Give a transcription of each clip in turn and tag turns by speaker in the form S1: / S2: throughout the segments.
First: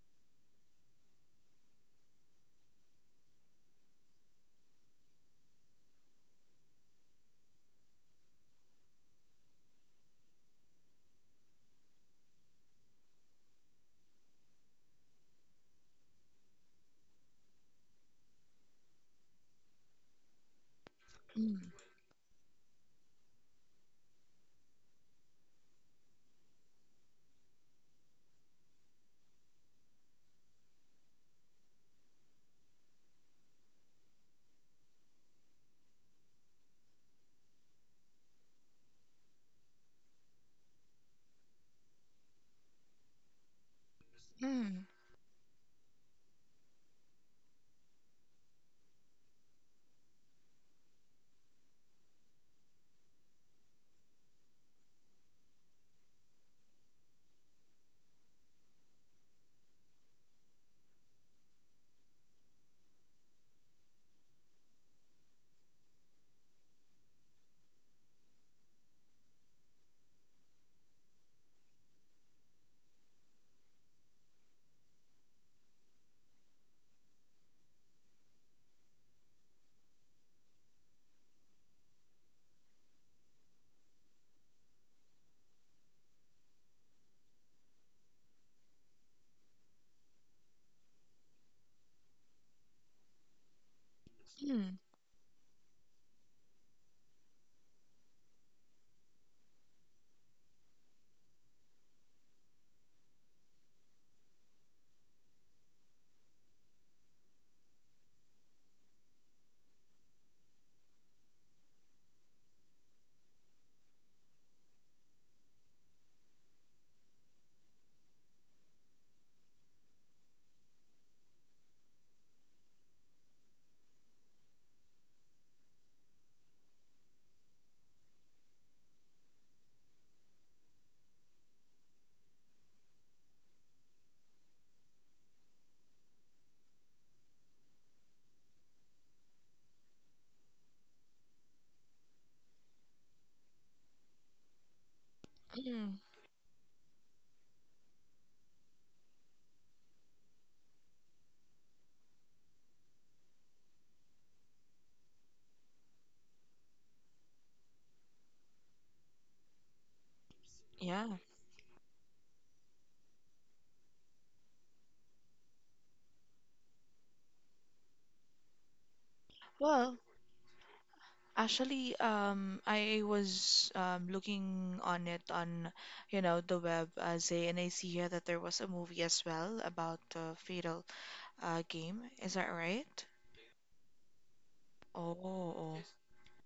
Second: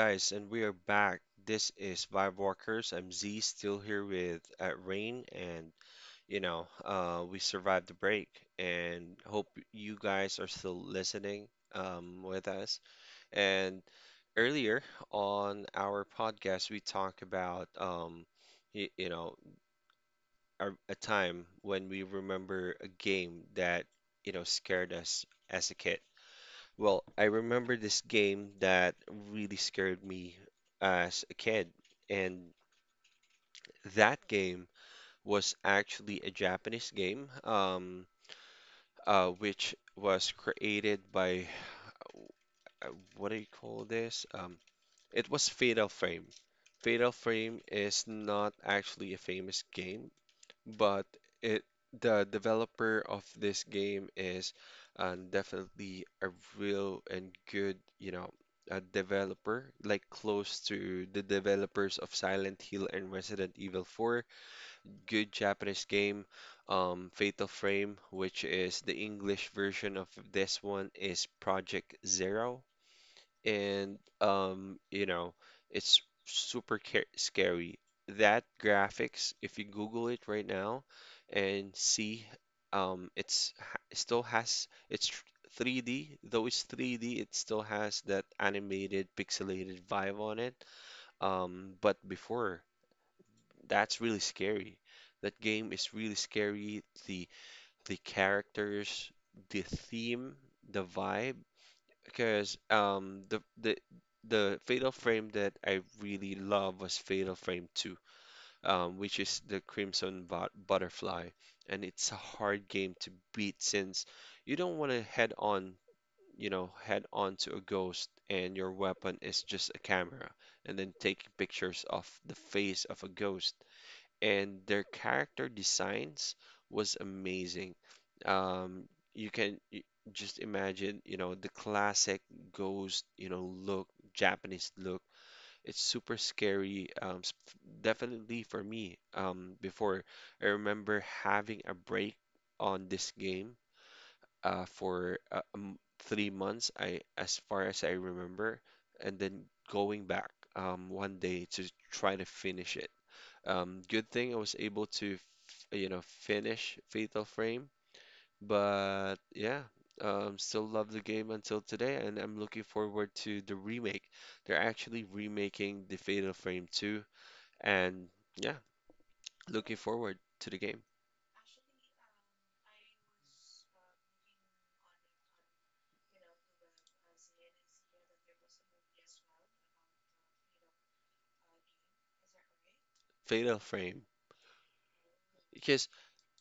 S1: guys, and we are back. This is Vibe Walkers. I'm Z, still here with Rain, and we survived the break, and hope you guys are still listening with us. And earlier on our podcast, we talked about you, you know, a time
S2: Mm,
S1: when we remember a game that scared us as a kid. Well, I remember this game that really scared me as a kid, and that game was actually a Japanese game, which was created by uh, what do you call this?
S2: mm,
S1: It was Fatal Frame. Fatal Frame is not actually a famous game. But it the developer of this game is definitely a real and good, you know, a developer, like close to the developers of Silent Hill and Resident Evil 4. Good Japanese game, Fatal Frame, which is the English version of this one, is Project Zero. And it's scary. That graphics, if you Google it right now and see, it still has 3D. Though it's 3D, it still has that animated, pixelated vibe on it. But before, that's really
S2: mm,
S1: scary. That game is really scary. The characters, the theme, the vibe. Because the Fatal Frame that I really love was Fatal Frame 2, which is the Crimson Butterfly, and it's a hard game to beat since you don't want to head on, you know, head on to a ghost and your weapon is just a camera and then taking pictures of the face of a ghost, and their character designs was amazing. Um, you can y- just imagine, you know, the classic ghost, you know, look, Japanese look. It's super scary. Definitely for me, before, I remember having a break on this game for
S2: mm.
S1: 3 months, I as far as I remember, and then going back one day to try to finish it. Good thing I was able to, f you know, finish Fatal Frame. But yeah, still love the
S2: Yeah.
S1: game until today, and I'm looking forward to the remake. They're actually remaking the Fatal Frame 2, and yeah, looking
S2: Well,
S1: forward to the game.
S2: actually, I was looking on it on, the web as a, and I see here that there was a movie as well about Fatal Game. Is that right?
S1: Fatal Frame.
S2: Oh, oh,
S1: Because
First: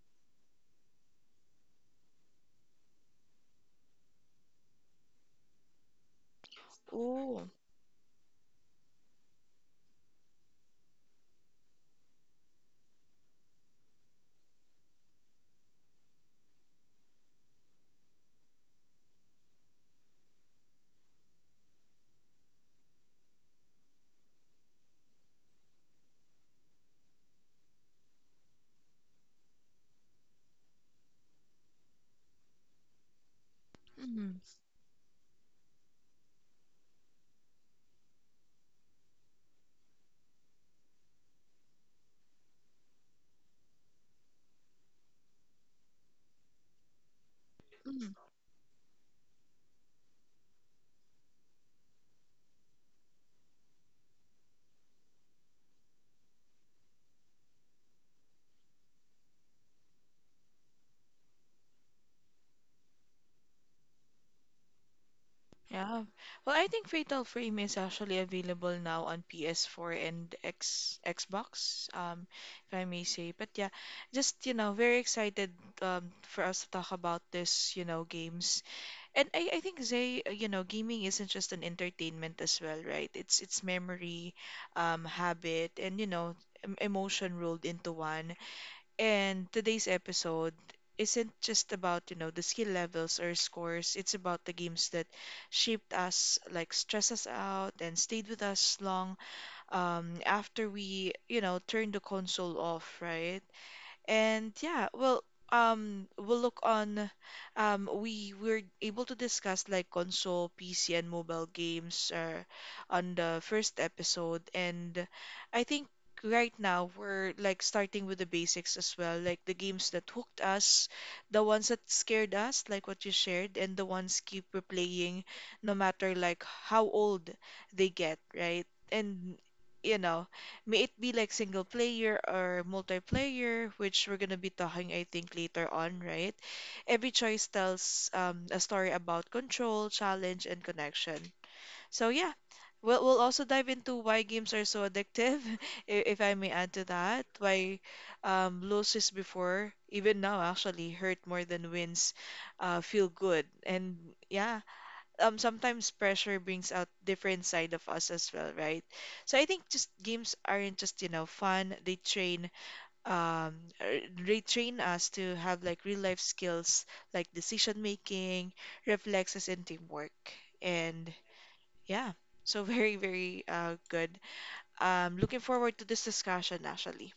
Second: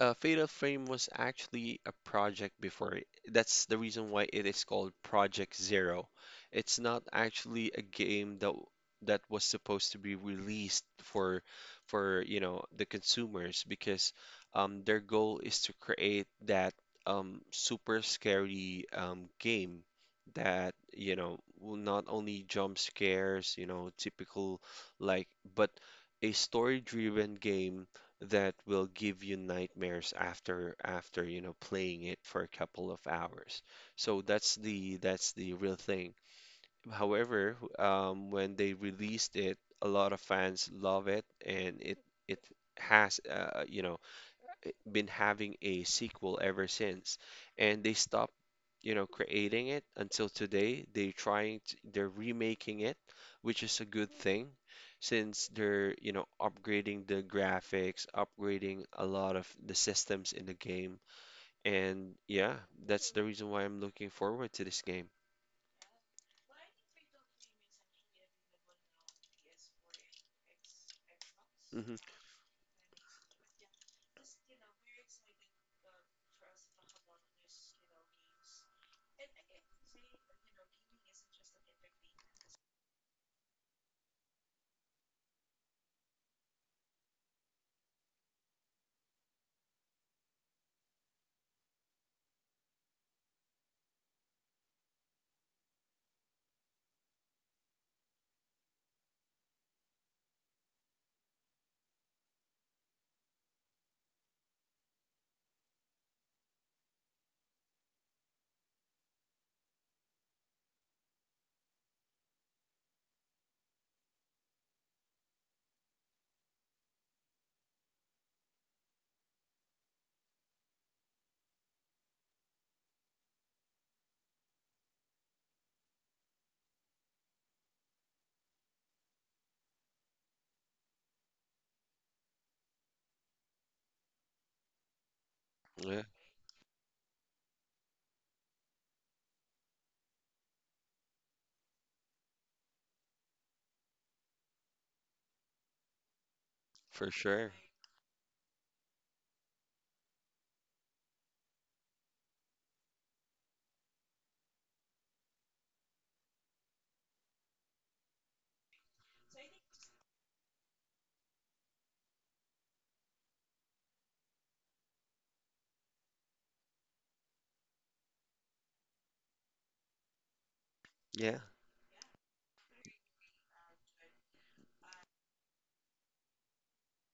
S1: Fatal Frame was actually a project before. That's the reason why it is called Project Zero. It's not
S2: oh.
S1: actually a game that was supposed to be released for you know the consumers because their goal is to create that super scary game that you know will not only jump scares, you know, typical like, but a story-driven game that will give you nightmares after you know playing it for a couple of hours. So
S2: Mm,
S1: that's the real thing. However, when they released it, a lot of fans love it, and it has you know been having a sequel ever since, and they
S2: mm.
S1: stopped, you know, creating it until today. They're remaking it, which is a good thing, since they're, you know, upgrading the graphics, upgrading a lot of the systems in the game, and yeah, that's the reason why I'm looking forward to this game.
S2: Yeah. Well, I think Fatal Frame is actually available now on PS4 and X Xbox,
S1: Hmm.
S2: if I may say. But yeah, just very excited for us to talk about this, games. And I think Zay, gaming isn't just an entertainment as well, right? It's memory, habit, and emotion rolled into one. And today's episode isn't just about, the skill levels or scores. It's about the games that shaped us, like stress us out and stayed with us long after we, turned the console off, right? And yeah, well, we'll look on. We were able to discuss like console, PC, and mobile games on the first episode, and I think right now we're like starting with the basics as well, like the games that hooked us, the ones that scared us, like what you shared, and the ones keep replaying, no matter like how old they get, right? And you know. May it be like single player or multiplayer, which we're gonna be talking, I think, later on,
S1: Yeah,
S2: right? Every choice tells a story about control, challenge, and connection. So yeah, we'll also dive into why games are so addictive, if I may add to
S1: for
S2: that.
S1: sure.
S2: Why losses before, even now actually, hurt more than wins, feel good, and yeah, sometimes pressure brings out different side of us as well, right? So I think just games aren't just, fun. They um train us to have like real life skills like decision making, reflexes and teamwork. And
S1: Yeah.
S2: yeah, so very, very good. Looking forward to this discussion actually.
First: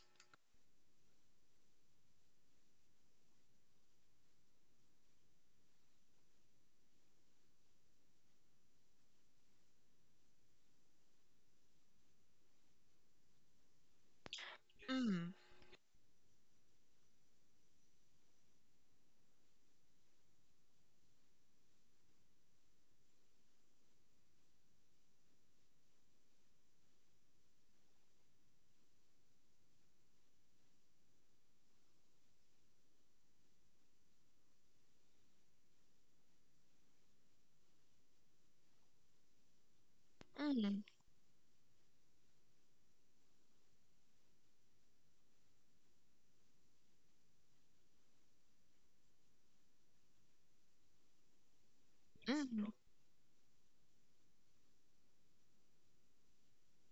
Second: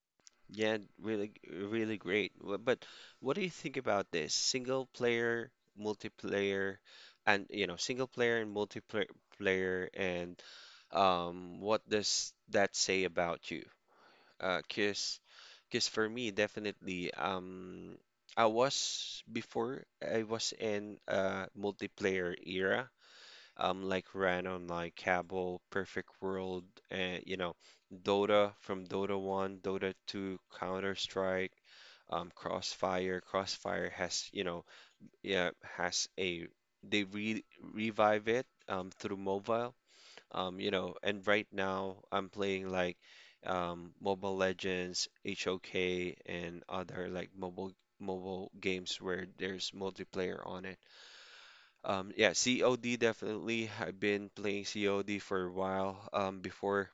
S1: Yeah, really, really great. But what do you think about this? Single player, multiplayer, and you know, single player and multiplayer player and what does that say about you? Uh, cause,
S2: Mm.
S1: 'cause for me, definitely, I was in a multiplayer era like ran on like Cabal, Perfect World, and you know, Dota, from Dota 1, Dota 2, Counter-Strike, Crossfire. Crossfire has, you know, yeah, has a they re revive it through mobile. You
S2: Mm,
S1: know, and right now I'm playing like Mobile Legends, HOK, and other like mobile games where there's multiplayer on it. Yeah,
S2: mm,
S1: COD definitely. I've been playing COD for a while before,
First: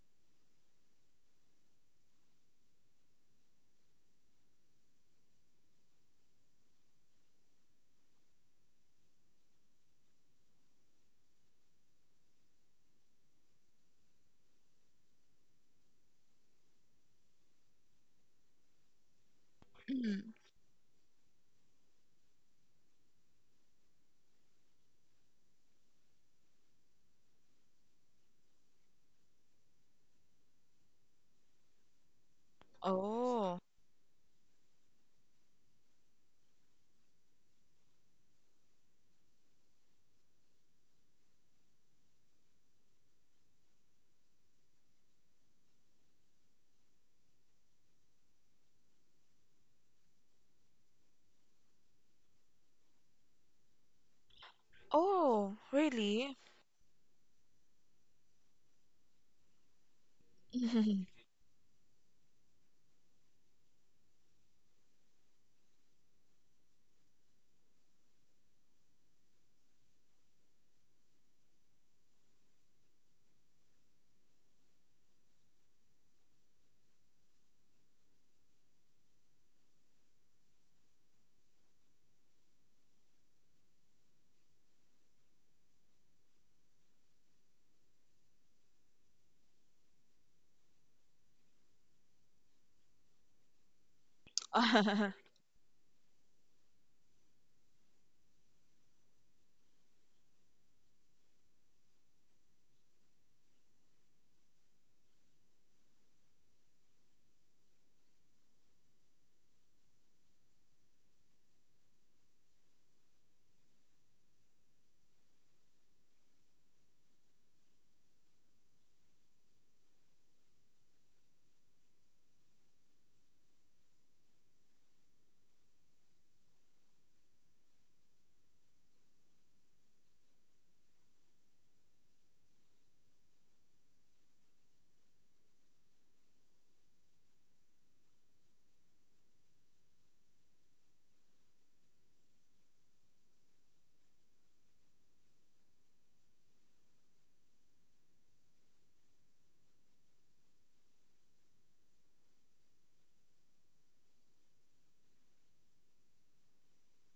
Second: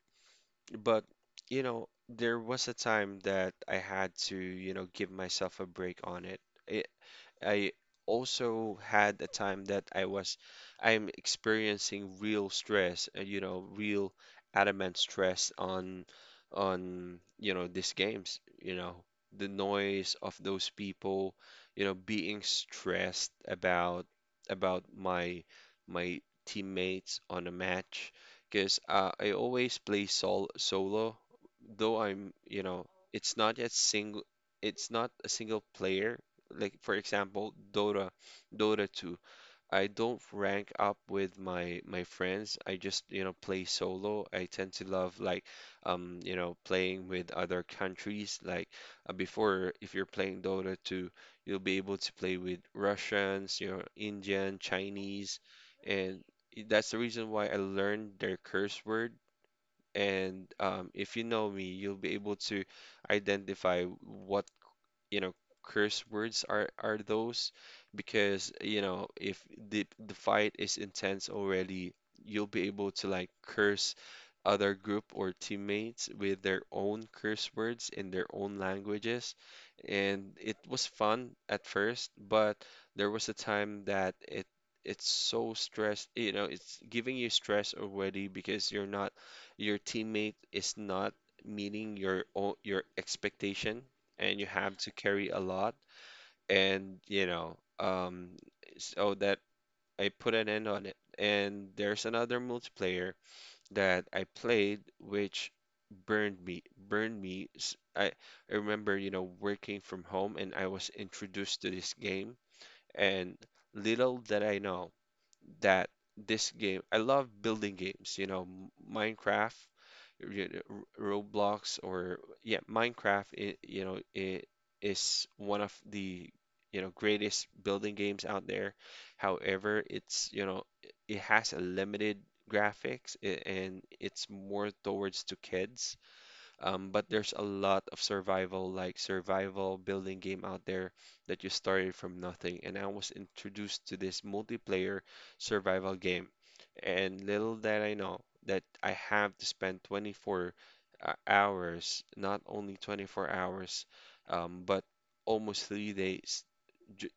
S1: but you know, there was a time that I had to, you know, give myself a break on it. I I also had a time that I'm experiencing real stress, you know, real adamant stress on you know these games, you know, the noise
S2: mm.
S1: of those people, you know, being stressed about about my teammates on a match because I always play solo, though I'm, you know, it's not
S2: Oh.
S1: a single it's not a single player, like for example, Dota, Dota 2. I don't rank up with my friends. I just, you know, play solo. I tend to love like you know, playing with other countries. Like before, if you're playing Dota 2, you'll be able to play with Russians, you know, Indian, Chinese,
S2: Oh,
S1: and
S2: really?
S1: that's the reason why I learned their curse word. And
S2: Mm.
S1: if you know me, you'll be able to identify what you know curse words are those, because you know if the fight is intense already, you'll be able to like curse other group or teammates with their own curse words in their own languages, and it was fun at first, but there was a time that it's so stressed, you know, it's giving you stress already because you're not, your teammate is not meeting your expectation, and you have to carry a lot, and you know, so that I put an end on it. And there's another multiplayer that I played which burned me burned me. I remember, you know, working from home and I was introduced to this game, and little that I know that, this game, I love building games, you know, Minecraft, you know, Roblox, or yeah, Minecraft, I you know, it is one of the, you know, greatest building games out there. However, it's, you know, it has a limited graphics, and it's more towards to kids. But there's a lot of survival, like survival building game out there that you started from nothing. And I was introduced to this multiplayer survival game. And little that I know that I have to spend 24 hours, not only 24 hours, but almost 3 days, j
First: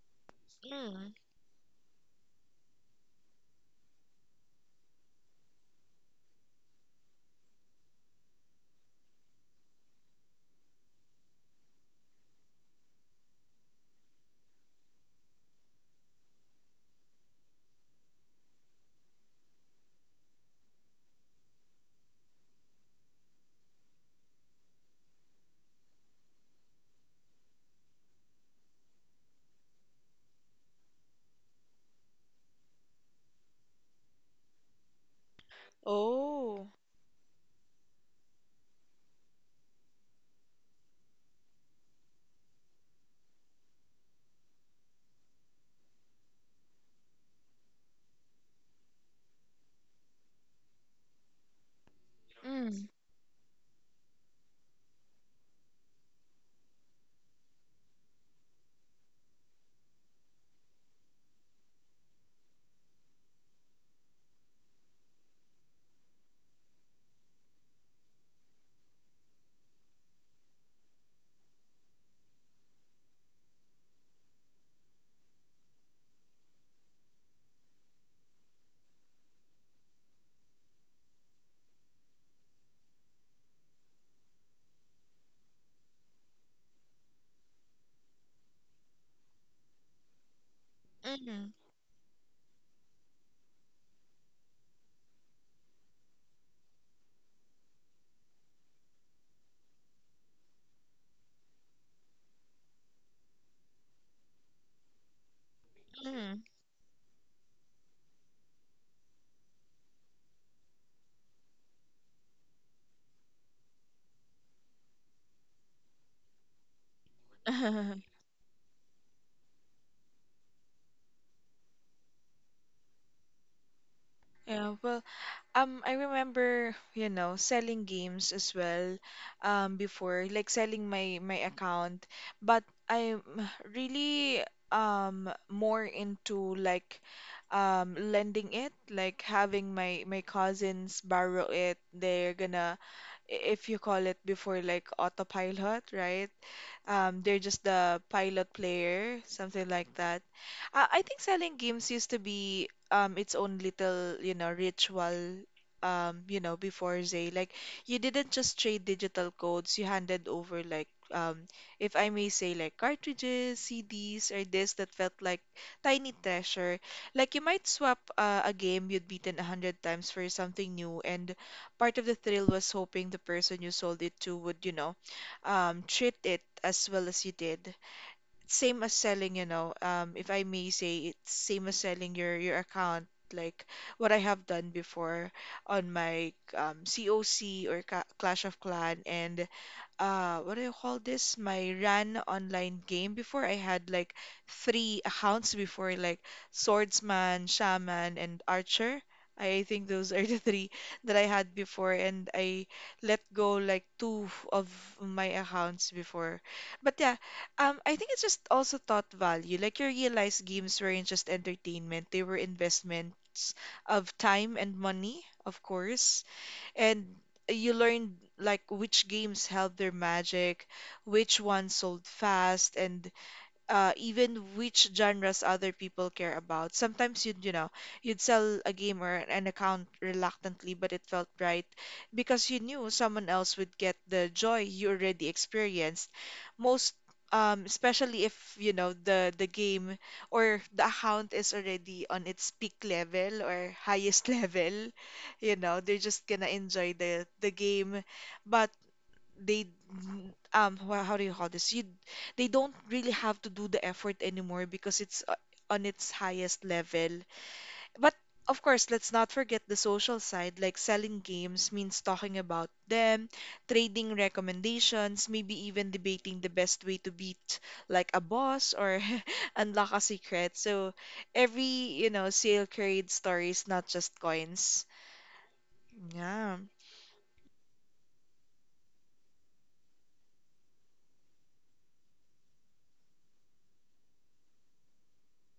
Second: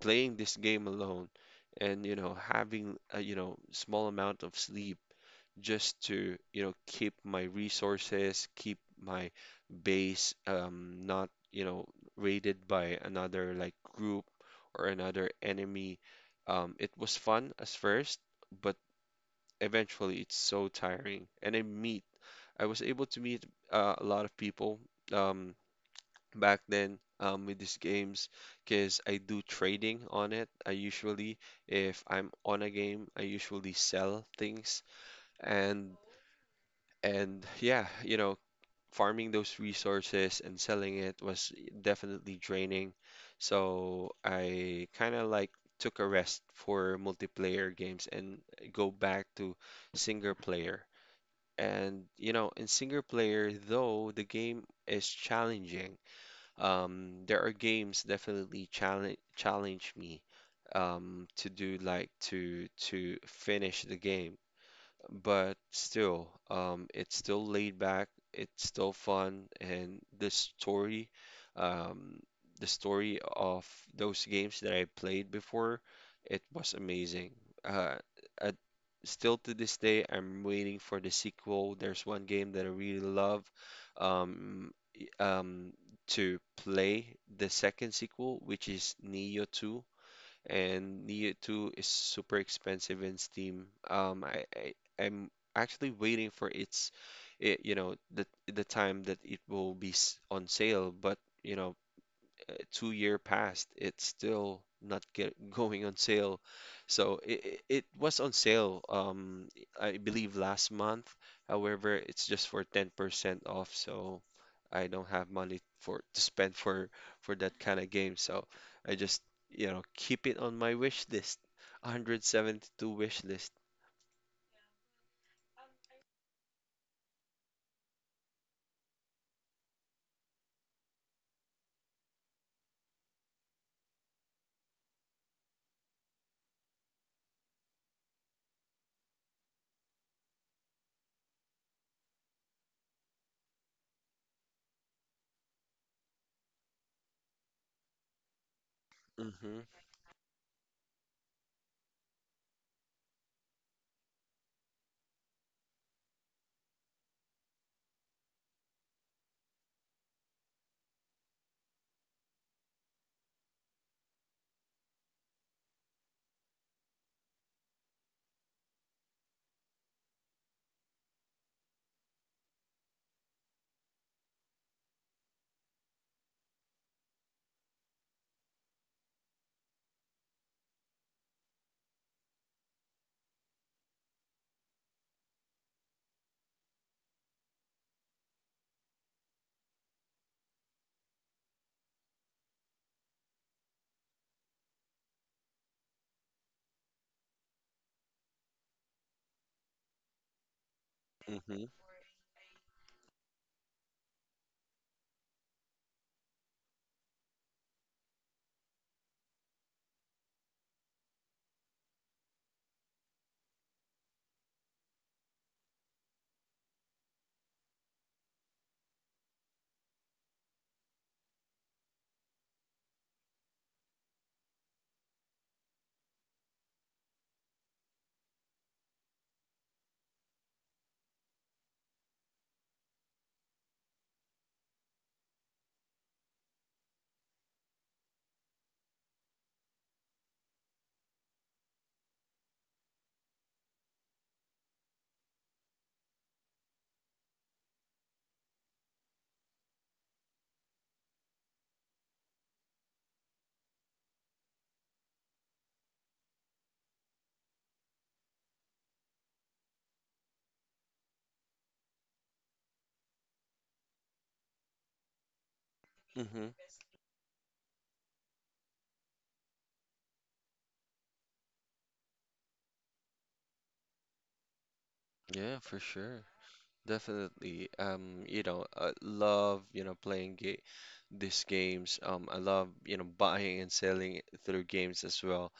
S1: playing this game alone and, you know, having a, you know, small amount of sleep just to, you know, keep my resources, keep my base not, you know, raided by another like group or another enemy. It was fun as first, but eventually it's so tiring. And I was able to meet a lot of people um, back then with these games, because I do trading on it. I usually, if I'm on a game, I usually sell things, and
S2: Oh.
S1: and yeah, you know, farming those resources and selling it was definitely draining. So I kind of like took a rest for multiplayer games and go back to single player. And you know, in
S2: Mm,
S1: single player, though the game is challenging, there are games definitely challenge me to do, like to finish the game, but still, it's still laid back, it's still fun, and um, the story of those games that I played before, it was amazing. Uh, uh, Still to this day, I'm waiting for the sequel. There's one game that I really love, um, y- um, to play the second sequel, which is Neo 2, and Neo
S2: mm,
S1: 2 is super expensive in Steam. I'm actually waiting for you know, the time that it will be on sale, but you know, 2 year passed, it's still not get, going on sale. So it was on sale, I believe last month. However, it's just for 10% off, so I don't have money for to spend for that kind of
S2: mm.
S1: game. So I just, you know, keep it on my wish list. 172 wish list.
S2: Yeah, well, I remember, selling games as well, before, like selling my account, but I'm really more into like lending it, like having my cousins borrow it. They're gonna, if you call it before, like autopilot, right? They're just the pilot player,
S1: Mm-hmm,
S2: something like that. I think selling games used to be its own little, ritual. Before Zay, like you didn't just trade digital codes. You handed over like if I may say, like cartridges, CDs, or this that felt like tiny treasure. Like you might swap a game you'd beaten a hundred times for something new, and part of the thrill was hoping the person you sold it to would, treat it as well as you did. Same as selling, if I may say, it's same as selling your account. Like what I have done before on my COC or Ca Clash of Clan, and what do you call this? My Ran online game before I had like three accounts before like Swordsman, Shaman, and Archer. I think those are the three that I had
S1: mm-hmm,
S2: before and I let go like two of my accounts before. But yeah, I think it's just also thought value. Like you realize games weren't just entertainment, they were investments of time and money, of course, and you learned like which games held their magic, which ones sold fast, and even which genres other people care about. Sometimes you'd sell a game or an account reluctantly, but it felt right because you knew someone else would get the joy you already experienced. Most, especially if, the game or the account is already on its peak level or highest level, they're just gonna enjoy the game. But they how do you call this, you they don't really have to do the effort anymore because it's on its highest level, but of course let's not forget the social side, like selling games means talking about them, trading recommendations, maybe even debating
S1: mm-hmm.
S2: the best way to beat like a boss or unlock a secret, so every sale creates stories, not just coins.
S1: Yeah, for sure.
S2: Yeah.
S1: Definitely. You know, I love, you know, playing ga these games. I love, you know, buying and selling it through games as well.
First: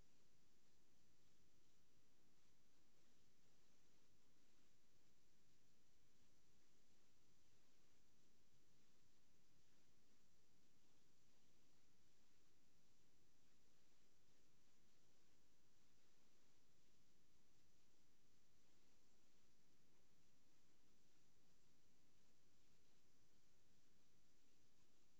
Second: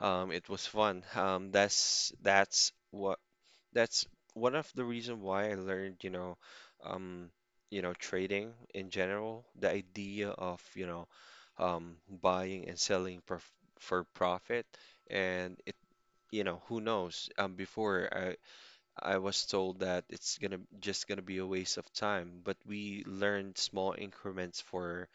S1: It was fun. That's one of the reason why I learned, um, you know, trading in general, the idea of, you know, buying and selling for profit. And you know, who knows? Before I was told that it's gonna just gonna be a waste of time, but we learned small increments for,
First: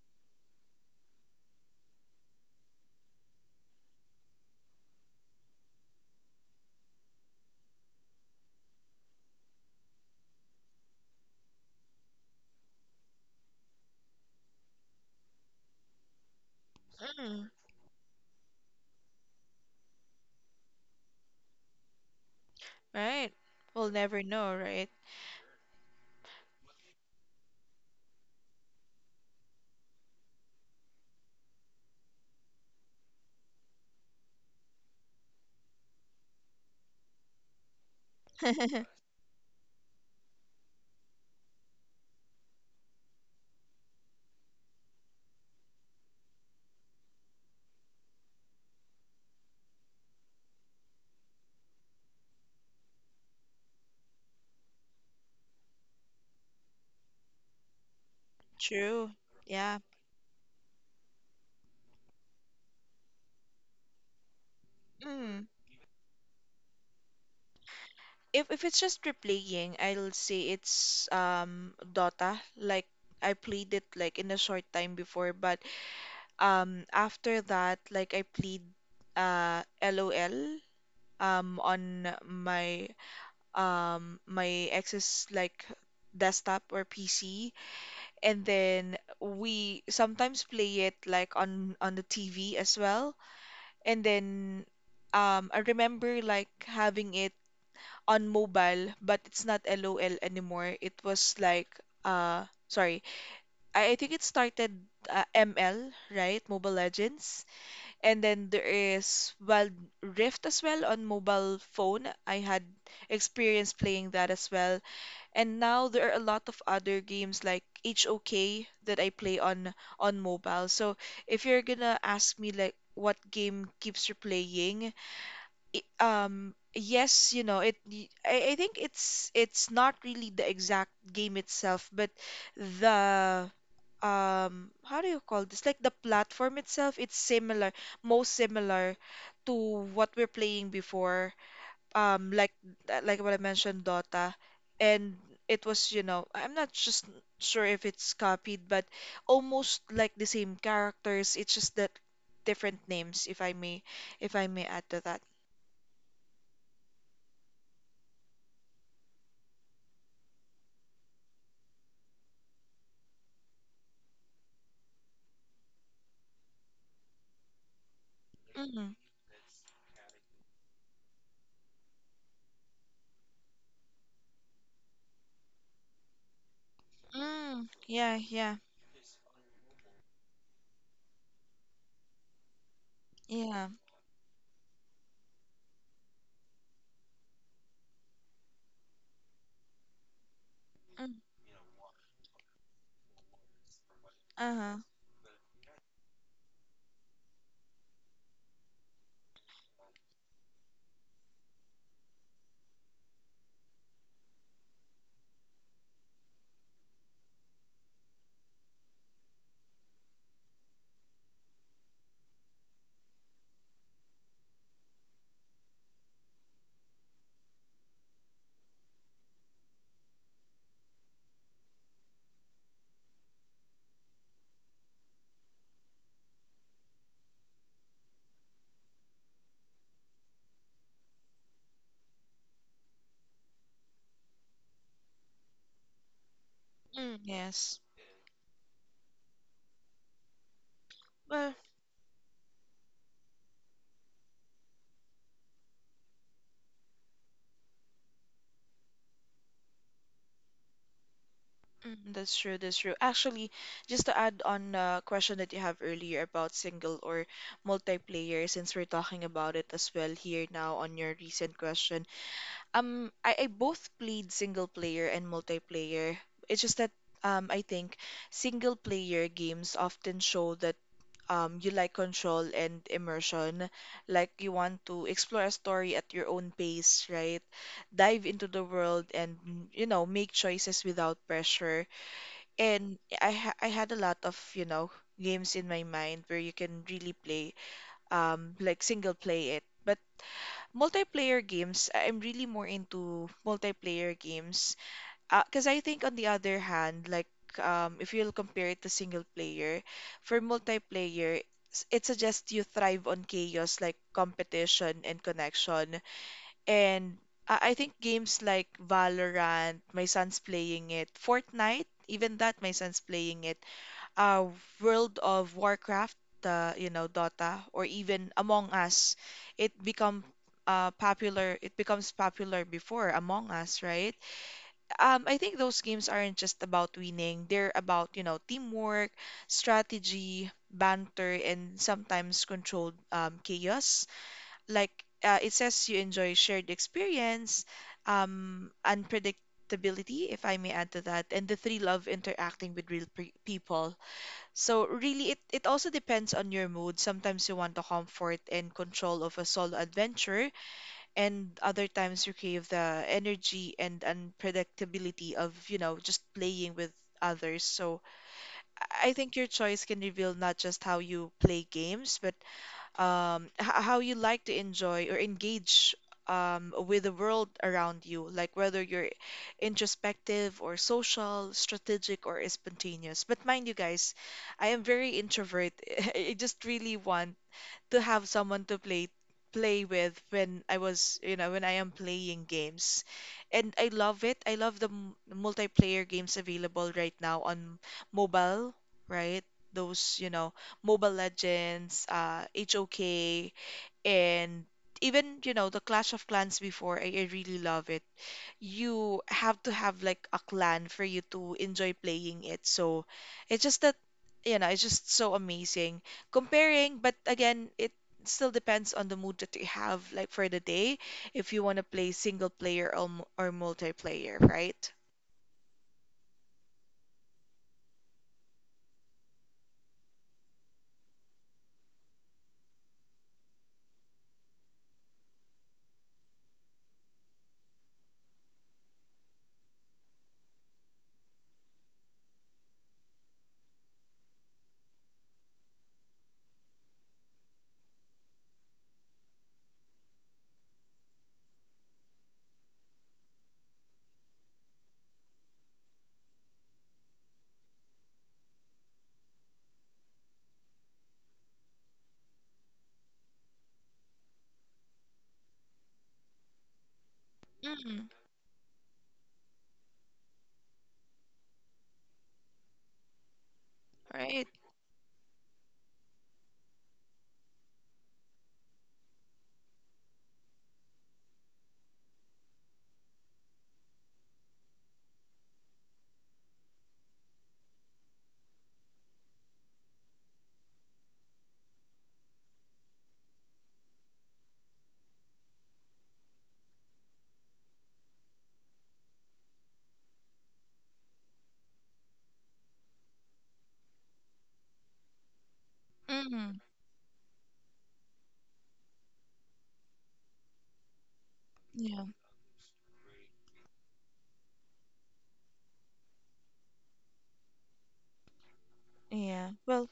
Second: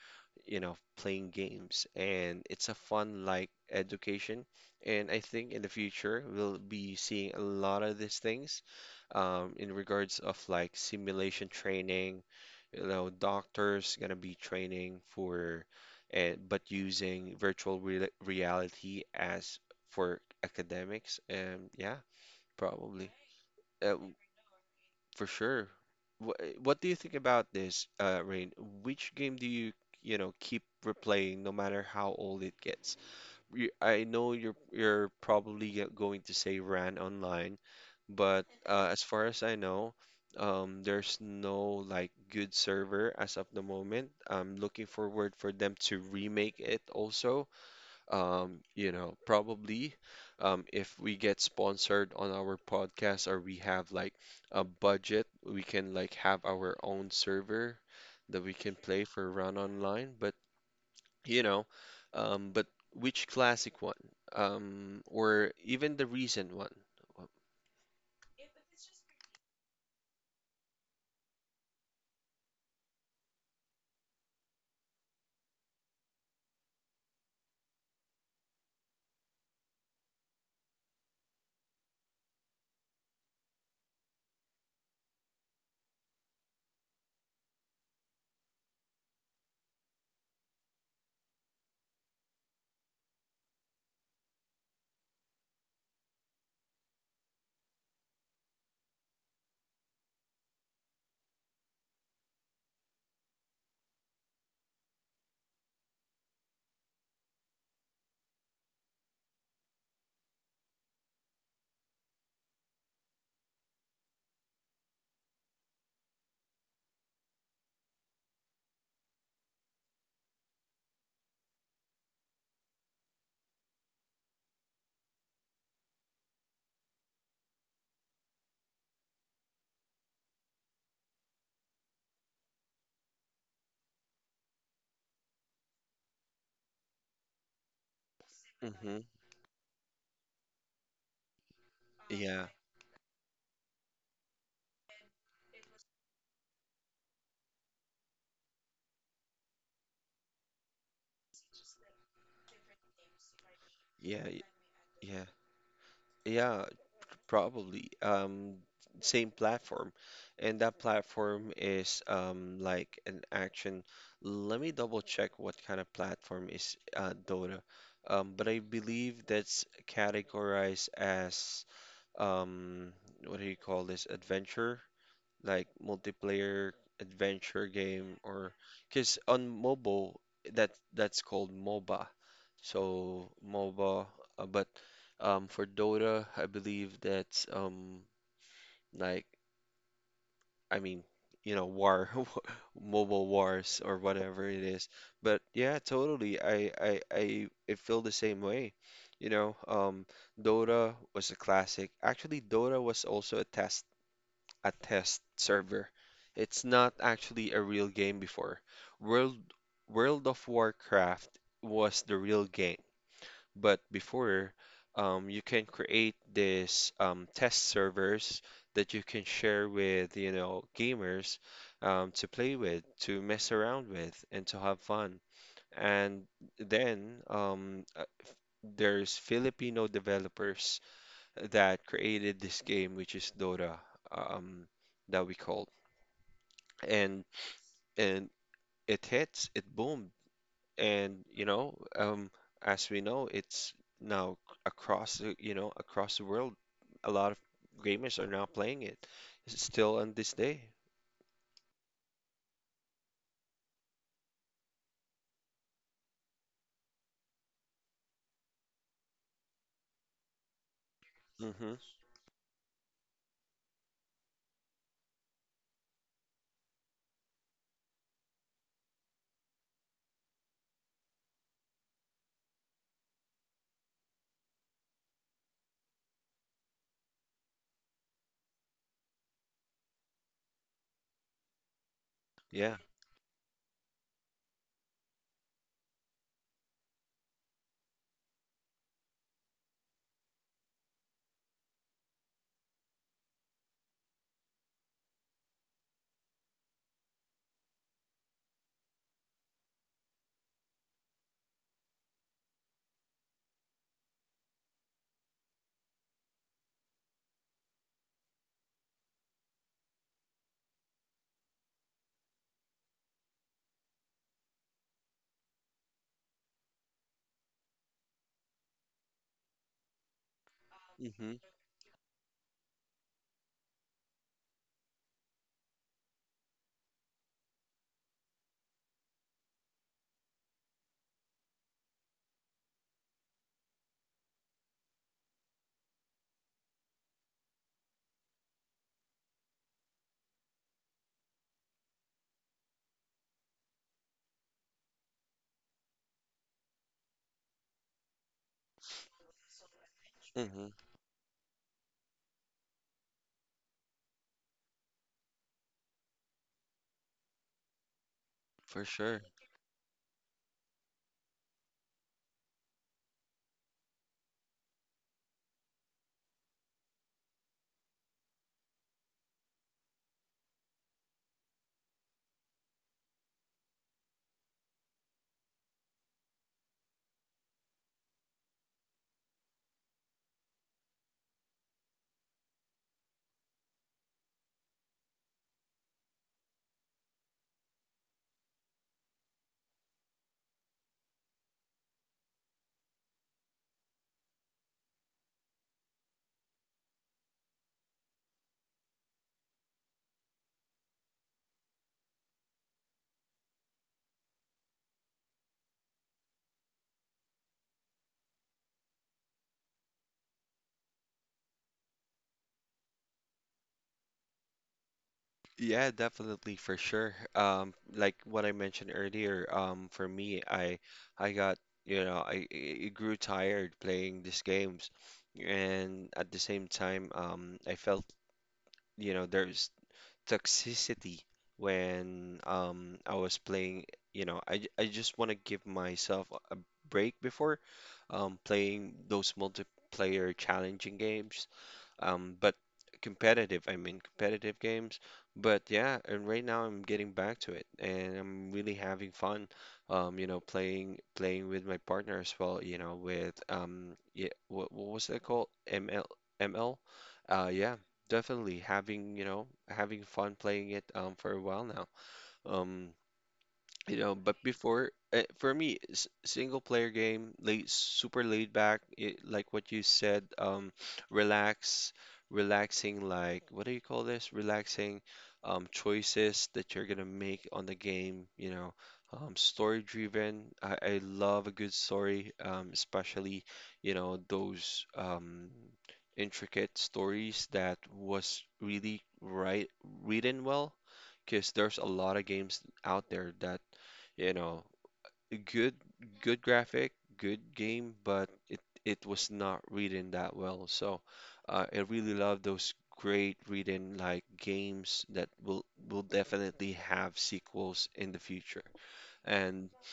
S1: you know, playing games, and it's a fun like education. And I think in the future we'll be seeing a lot of these things, in regards of like simulation training, you know, doctors gonna be training for, and but using
S2: Mm.
S1: virtual re reality as for academics, and yeah. Probably.
S2: Right, we'll
S1: Uh, w-
S2: never know, right?
S1: for sure. What do you think about this, Rain? Which game do you, keep replaying no matter how old it gets? I know you're probably going to say Ran Online, but as far as I know, there's no like good server as of the moment. I'm looking forward for them to remake it also. Probably if we get sponsored on our podcast or we have like a budget, we can like have our own server that we can play
S2: True.
S1: for run
S2: Yeah.
S1: online. But you know, but which classic one?
S2: Mm.
S1: Or even the recent one?
S2: If it's just replaying, I'll say it's Dota. Like I played it like in a short time before, but after that, like I played LOL on my ex's like desktop or PC, and then we sometimes play it like on the TV as well, and then I remember like having it on mobile, but it's not LOL anymore. It was like sorry. I think it started ML, right? Mobile Legends. And then there is Wild Rift as well on mobile phone. I had experience playing that as well. And now there are a lot of other games like HOK that I play on mobile. So if you're gonna ask me like what game keeps you playing, I think it's not really the exact game itself but the how do you call this, like the platform itself. It's similar, most
S1: Mm-hmm.
S2: similar to what we're playing before, um
S1: Yeah,
S2: like like what I mentioned, Dota. And it was, I'm not just sure if it's copied but almost like the same characters. It's just that different names, if I may
S1: yeah,
S2: if I may add to that.
S1: yeah, yeah. Probably same platform, and that platform is like an action, let me double check what kind of platform is Dota. But I believe that's categorized as, um what do you call this, adventure, like multiplayer adventure
S2: Mm,
S1: game,
S2: yeah,
S1: or,
S2: yeah,
S1: because on mobile, that's called MOBA. So
S2: yeah.
S1: MOBA, but for Dota, I believe that's, like I mean
S2: Mm,
S1: you know, war, mobile wars or whatever it
S2: uh-huh.
S1: is. But yeah, totally. It feel the same way. You know, Dota was a classic. Actually, Dota was also a test server. It's not actually a real game before. World World of Warcraft was the real game, but before, you can create this, test servers that you can share with, you know, gamers, to play with, to mess around with, and to have fun. And then, there's Filipino developers that created this game, which is Dota, um, that we call.
S2: Mm,
S1: and
S2: yes.
S1: and it hits, it boomed, and you
S2: Well,
S1: know, as we know, it's now across the- you know, across the world, a lot of gamers are now playing it, still on this day.
S2: that's true, that's true. Actually, just to add on the question that you have earlier about single or multiplayer, since we're talking about it as well here now on your recent
S1: Hmm.
S2: question, I both played single player and multiplayer. It's just that I think single player games often show the you like control and immersion, like you want to explore a story at your own pace, right? Dive into the world and, make choices without pressure.
S1: Yeah.
S2: And I had a lot of, games in my mind where you can really play, like single play it. But multiplayer games, I'm really more into multiplayer games because I think on the other hand, like if you'll compare it to single player, for multiplayer, it suggests you thrive on chaos like competition and connection. And I think games like Valorant, my son's playing it, Fortnite, even that my son's playing it, uh, World of Warcraft, Dota, or even Among Us, it become
S1: Hmm.
S2: popular. It becomes popular before Among Us, right? I think those games aren't just about winning. They're about, teamwork, strategy, banter, and sometimes controlled chaos. Like it says you enjoy shared experience, unpredictability, if I may add to that, and the thrill of interacting with real people. So really, it also depends on your mood. Sometimes you want the comfort and control of a solo adventure
S1: Hmm.
S2: and other times you crave the energy and unpredictability of, just playing with others. So I
S1: For
S2: I
S1: sure.
S2: think your choice can reveal not just how you play games, but how you like to enjoy or engage with the world around you, like whether you're introspective or social, strategic or spontaneous. But mind you guys, I am very introvert. I just really want to have someone to play with when I was, you know, when I am playing games. And I love it. I love the multiplayer games available right now on mobile, right? Those, Mobile Legends, HOK, and even the Clash of Clans before I really love it. You have to have like a clan for you to enjoy playing it, so it's just that, it's just so amazing comparing, but again it still depends on the mood that you have, like for the day, if you want to play single player or multiplayer, right?
S1: Yeah, definitely for sure. Like what I mentioned earlier, for me, I got, you know, I grew tired playing these games, and at the same time, I felt, you know, there's toxicity when I was playing, you know, I just want to give myself a break before playing those multiplayer challenging games, but competitive, I mean competitive games. But yeah, and right now I'm getting back to it and I'm really having fun, you know, playing with my partner as well, you know, with yeah, what was that called? ML. ML? Yeah,
S2: Mm.
S1: definitely having, you know, having fun playing it for a while now. Um, you know, but
S2: Right.
S1: before, for me, single player game, late super laid back it, like what you said. Relax, relaxing, like what do you call this, relaxing choices that you're gonna make on the game, you know, story driven. I love a good story, um, especially, you know, those intricate stories that was really written well, because there's a lot of games out there that, you know, good good
S2: Mm.
S1: graphic, good game, but it was not written that well. So I
S2: Yeah.
S1: really love those great written like games that will definitely have sequels in the future.
S2: Yeah,
S1: And
S2: well,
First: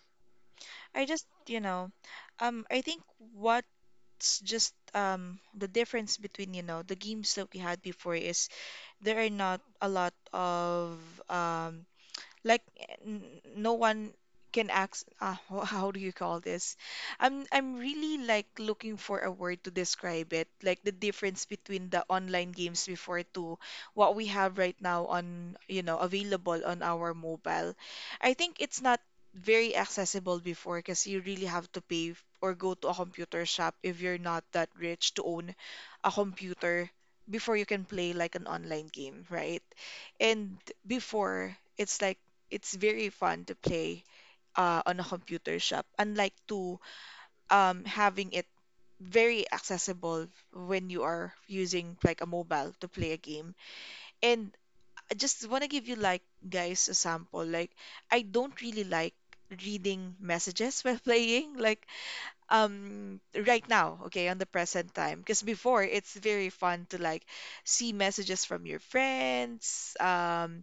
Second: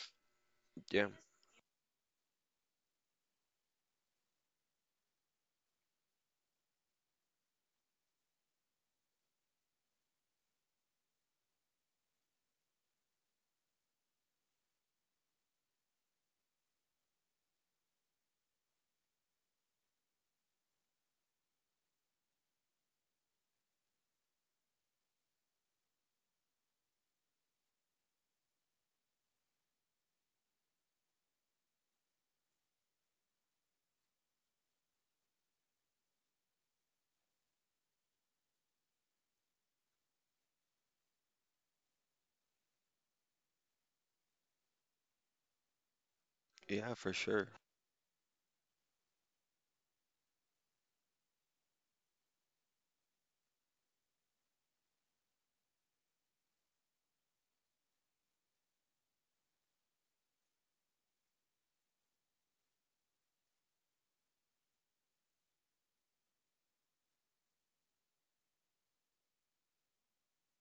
S2: I
S1: yeah,
S2: just, I think what it's just, the difference between, the games that we had before is there are not a lot of, um like, n- no one can ask, how do you call this? I'm really like looking for a word to describe it, like the difference between the online games before to what we have right now on, available on our mobile. I think it's not very accessible before, because you really have to pay, or go to a computer shop if you're not that rich to own a computer before you can play like an online game, right? And before it's like, it's very fun to play, on a computer shop, unlike to,
S1: yeah, for sure.
S2: having it very accessible when you are using like a mobile to play a game. And I just want to give you like guys a sample. Like I don't really like reading messages while playing, like, um right now, okay, on the present time, because before it's very fun to like see messages from your friends, um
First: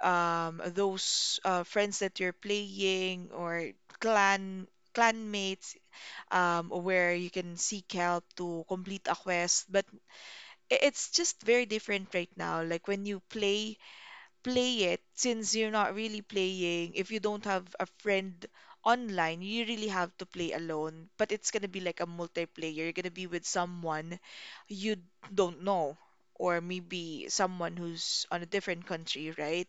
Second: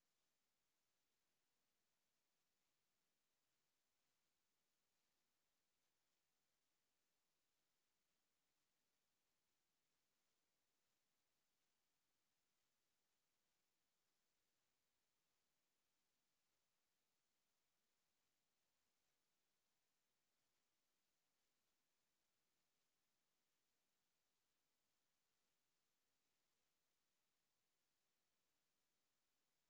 S2: um, those, friends that you're playing, or clan clanmates, where you can seek help to complete a quest. But it's just very different right now. Like when you play it, since you're not really playing, if you don't have a friend online, you really have to play alone. But it's gonna be like a multiplayer. You're gonna be with someone you don't know. Or maybe someone who's on a different country, right?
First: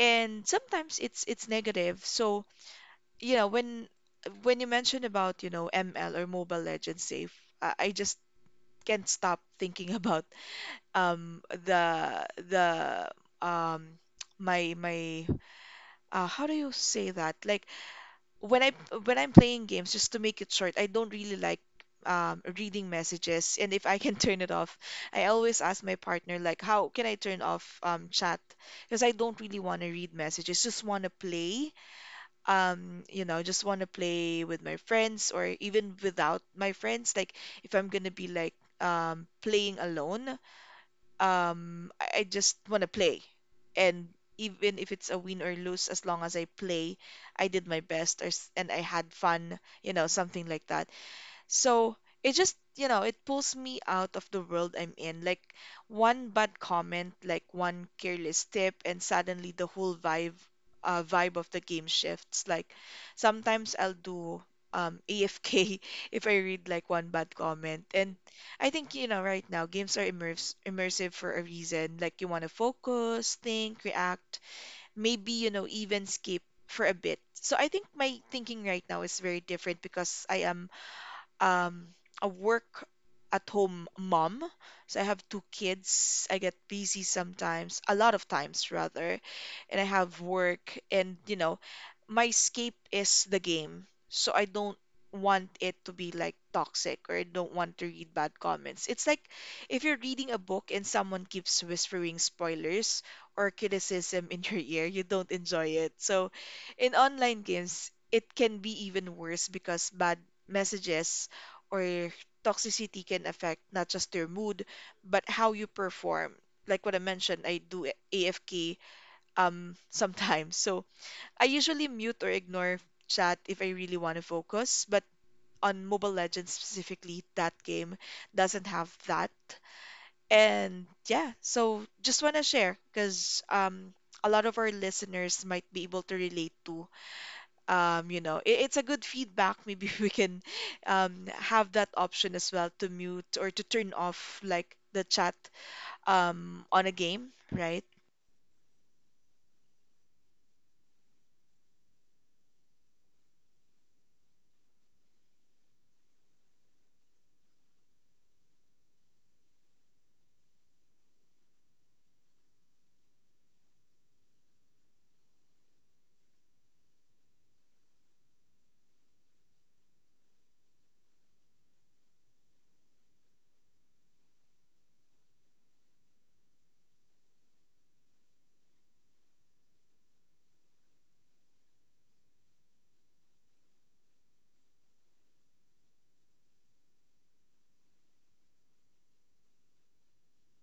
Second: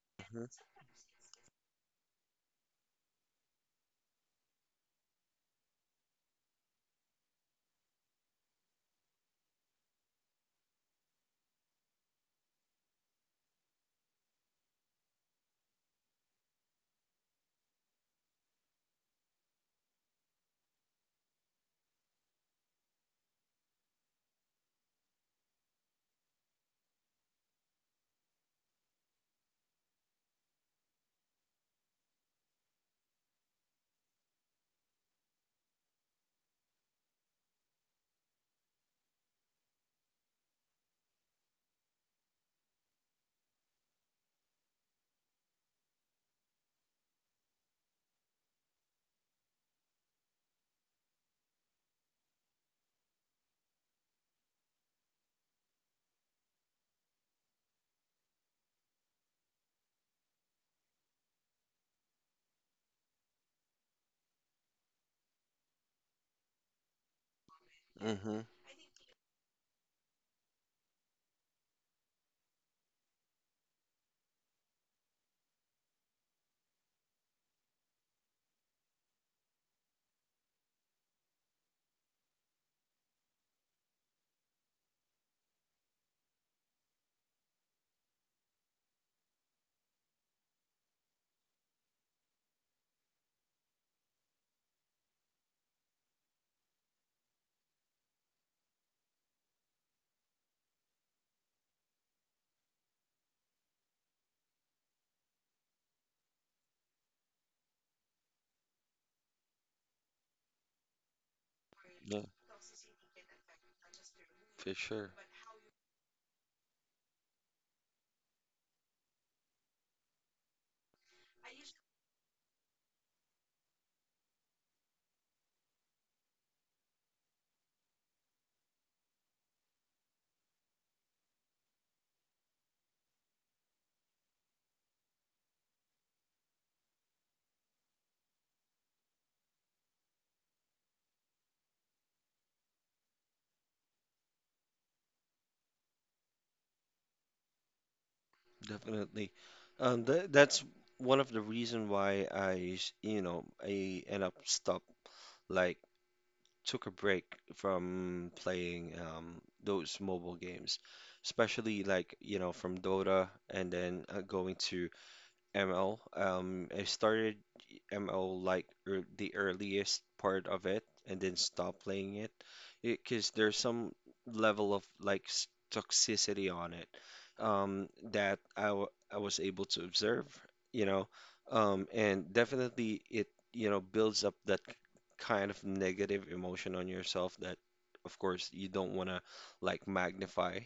S2: And
S1: Mhm.
S2: sometimes it's negative. So, you know, when when you mentioned about, ML or Mobile Legends safe, I just can't stop thinking about, the um my my how do you say that? Like when I when I'm playing games, just to make it short, I don't really like, reading messages, and if I can turn it off, I always ask my partner like how can I turn off, chat, because I don't really want to read messages, just want to play, just want to play with my friends or even without my friends, like if I'm gonna be like, playing alone, I just want to play. And even if it's a win or lose, as long as I play, I did my best, or, and I had fun, something like that. So it just, it pulls me out of the world I'm in. Like one bad comment, like one careless tip, and suddenly the whole vibe of the game shifts. Like sometimes I'll do, AFK if I read like one bad comment. And
S1: Hmm.
S2: I think, right now games are immerse immersive for a reason. Like you want to focus, think, react, maybe, even skip for a bit. So I think my thinking right now is very different, because I am, um, a work at home mom. So I have two kids. I get busy sometimes, a lot of times rather, and I have work, and, my escape is the game. So I don't want it to be like toxic, or I don't want to read bad comments. It's like if you're reading a book and someone keeps whispering spoilers or criticism in your ear, you don't enjoy it. So in online games, it can be even worse, because bad messages or
S1: Yeah,
S2: toxicity can affect not just your mood,
S1: for sure.
S2: but how you perform. Like what I mentioned, I do AFK, sometimes. So I usually mute or ignore chat if I really want to focus, but on Mobile Legends specifically, that game doesn't have that. And yeah, so just want to share because, a lot of our listeners might be able to relate to, it's a good feedback. Maybe we can, have that option as well to mute or to turn off like the chat, on a game, right?
S1: Definitely. Th that's one of the reason why you know, I end up stop, like took a break from playing, those mobile games, especially like, you know, from Dota and then, going to ML. I started ML like ear the earliest part of it and then stopped playing it, because there's some level of like toxicity on it, that I was able to observe, you know, and definitely it, you know, builds up that kind of negative emotion on yourself that, of course, you don't want to like magnify.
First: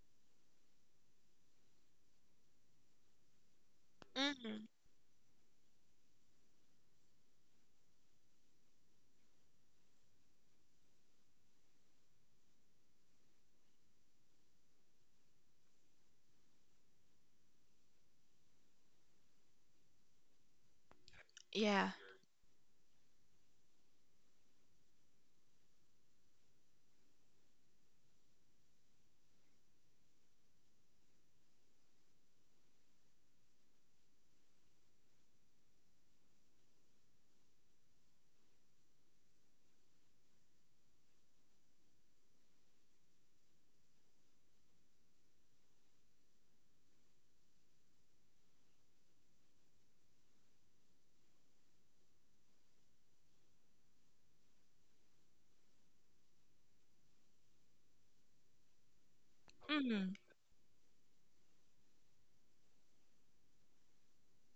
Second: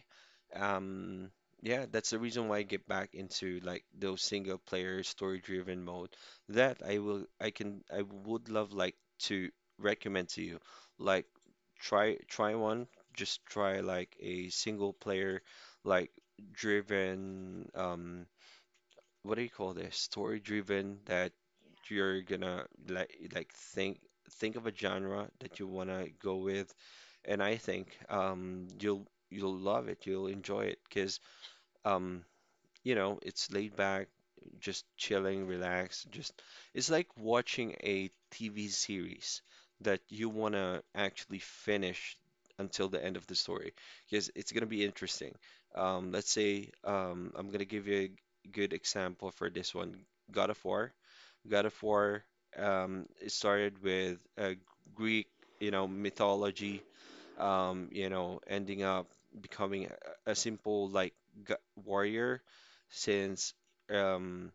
S1: Um, yeah, that's the reason why I get back into like those single
S2: Mm.
S1: player story driven mode. That I will I can I would love like to recommend to you. Like try one, just try like a single player like driven what do you call this? Story driven that
S2: Yeah.
S1: you're gonna like think of a genre that you wanna go with, and I think you'll love it, you'll enjoy it, because um you know, it's laid back, just chilling, relaxed, just it's like watching a TV series that you want to actually finish until the end of the story, because it's going to be interesting. Let's say, I'm going to give you a good example for this one, God of War. God of War it started with Greek, you know, mythology, you know, ending up becoming
S2: Mm.
S1: a simple like g warrior, since, um,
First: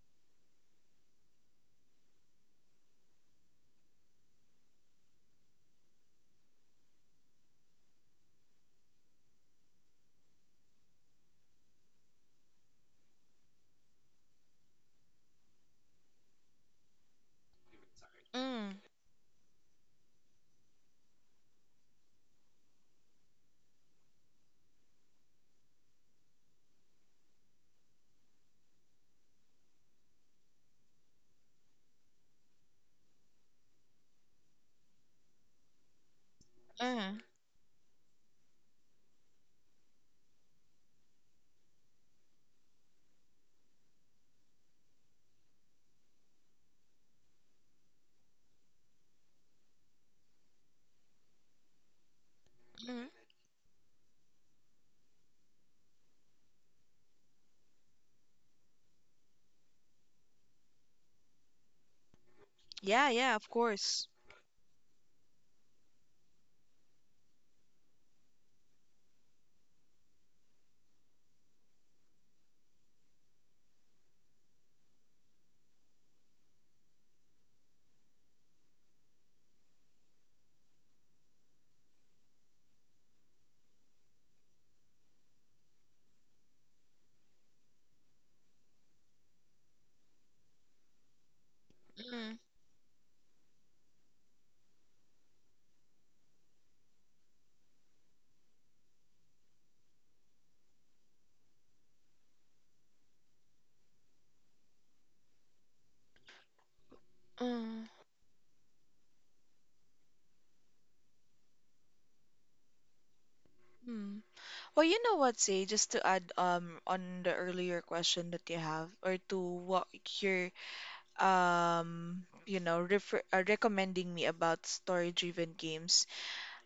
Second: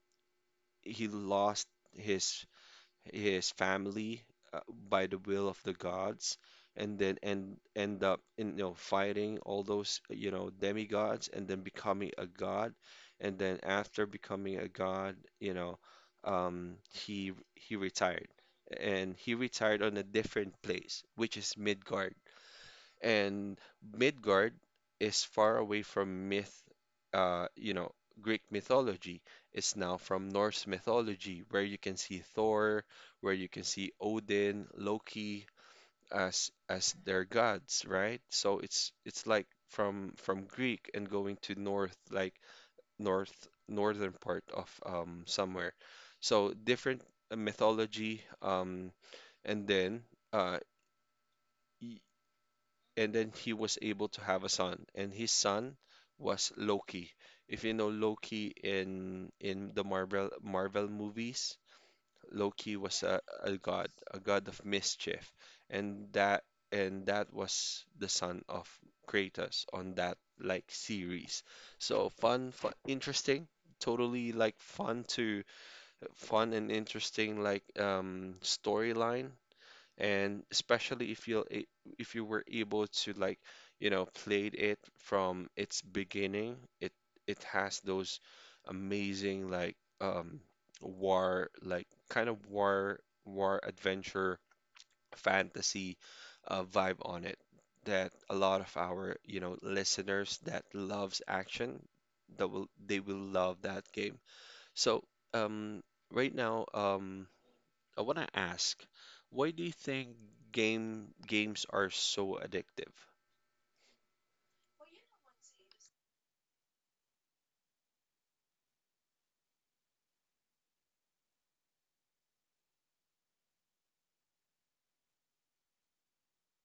S1: he lost his his family, uh, by the will of the gods, and then end up in, you know, fighting all those, you know, demigods, and then becoming a god, and then after becoming a god, you know, he retired.
S2: Mm.
S1: And he retired on a different place, which is Midgard. And Midgard is far away from myth, you know, Greek mythology. It's now from Norse mythology, where you can see Thor, where you can see Odin, Loki as
S2: Mm.
S1: their gods, right? So it's like from Greek and going to north, like northern part of somewhere. So different mythology, and then uh, y-
S2: Mm.
S1: and then he was able to have a son, and his son was Loki. If you know Loki in the Marvel movies, Loki was
S2: Yeah, yeah, of course.
S1: a god of mischief, and that was the son of Kratos on that like series. So fun, fun, interesting, totally like fun and interesting like storyline, and especially if you, if you were able to like, you know, played it from its beginning, it has those amazing like war, like kind
S2: Mm.
S1: of war adventure, fantasy, vibe on it, that a lot of our, you know, listeners that loves action, that will they will love that game. So um right now,
S2: Mm.
S1: I want to ask, why do you think games are so addictive?
S2: Mm. Well, you know what, Say, just to add, on the earlier question that you have, or to what you're, refer recommending me about story-driven games.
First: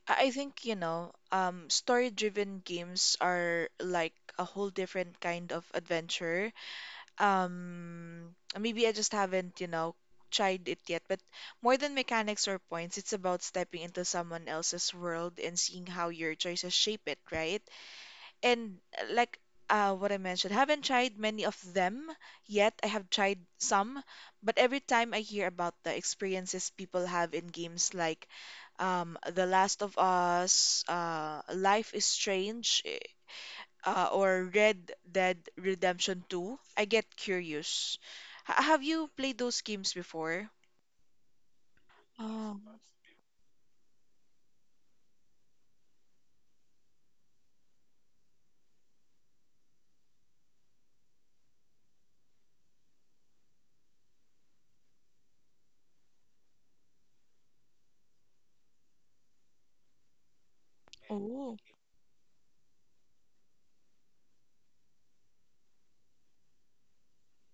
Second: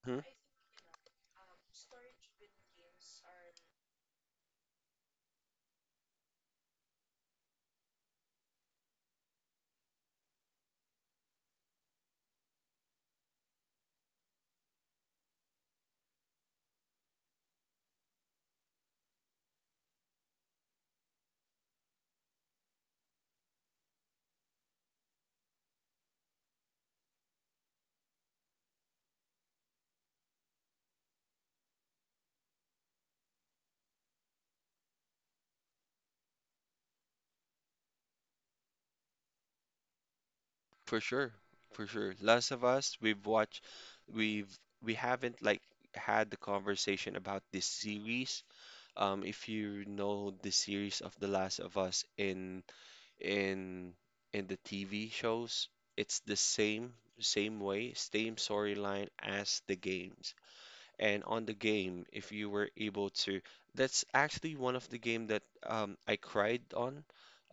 S1: Hmm?
S2: I think, story-driven games are like a whole different kind of adventure. Maybe I just haven't, tried it yet, but more than mechanics or points, it's about stepping into someone else's world and seeing how your choices shape it, right? And, like, what I mentioned, haven't tried many of them yet. I have tried some, but every time I hear about the experiences people have in games like, The Last of Us, Life is Strange, or Red Dead Redemption 2, I get curious. Have you played those games before?
S1: For sure, for sure. Last
S2: Oh.
S1: of Us, we've watched, we've we haven't like had the conversation about this series. If you know the series of The Last of Us in in in the TV shows, it's the same way, same storyline as the games. And on the
S2: Oh.
S1: game, if you were able to, that's actually one of the game that, I cried on,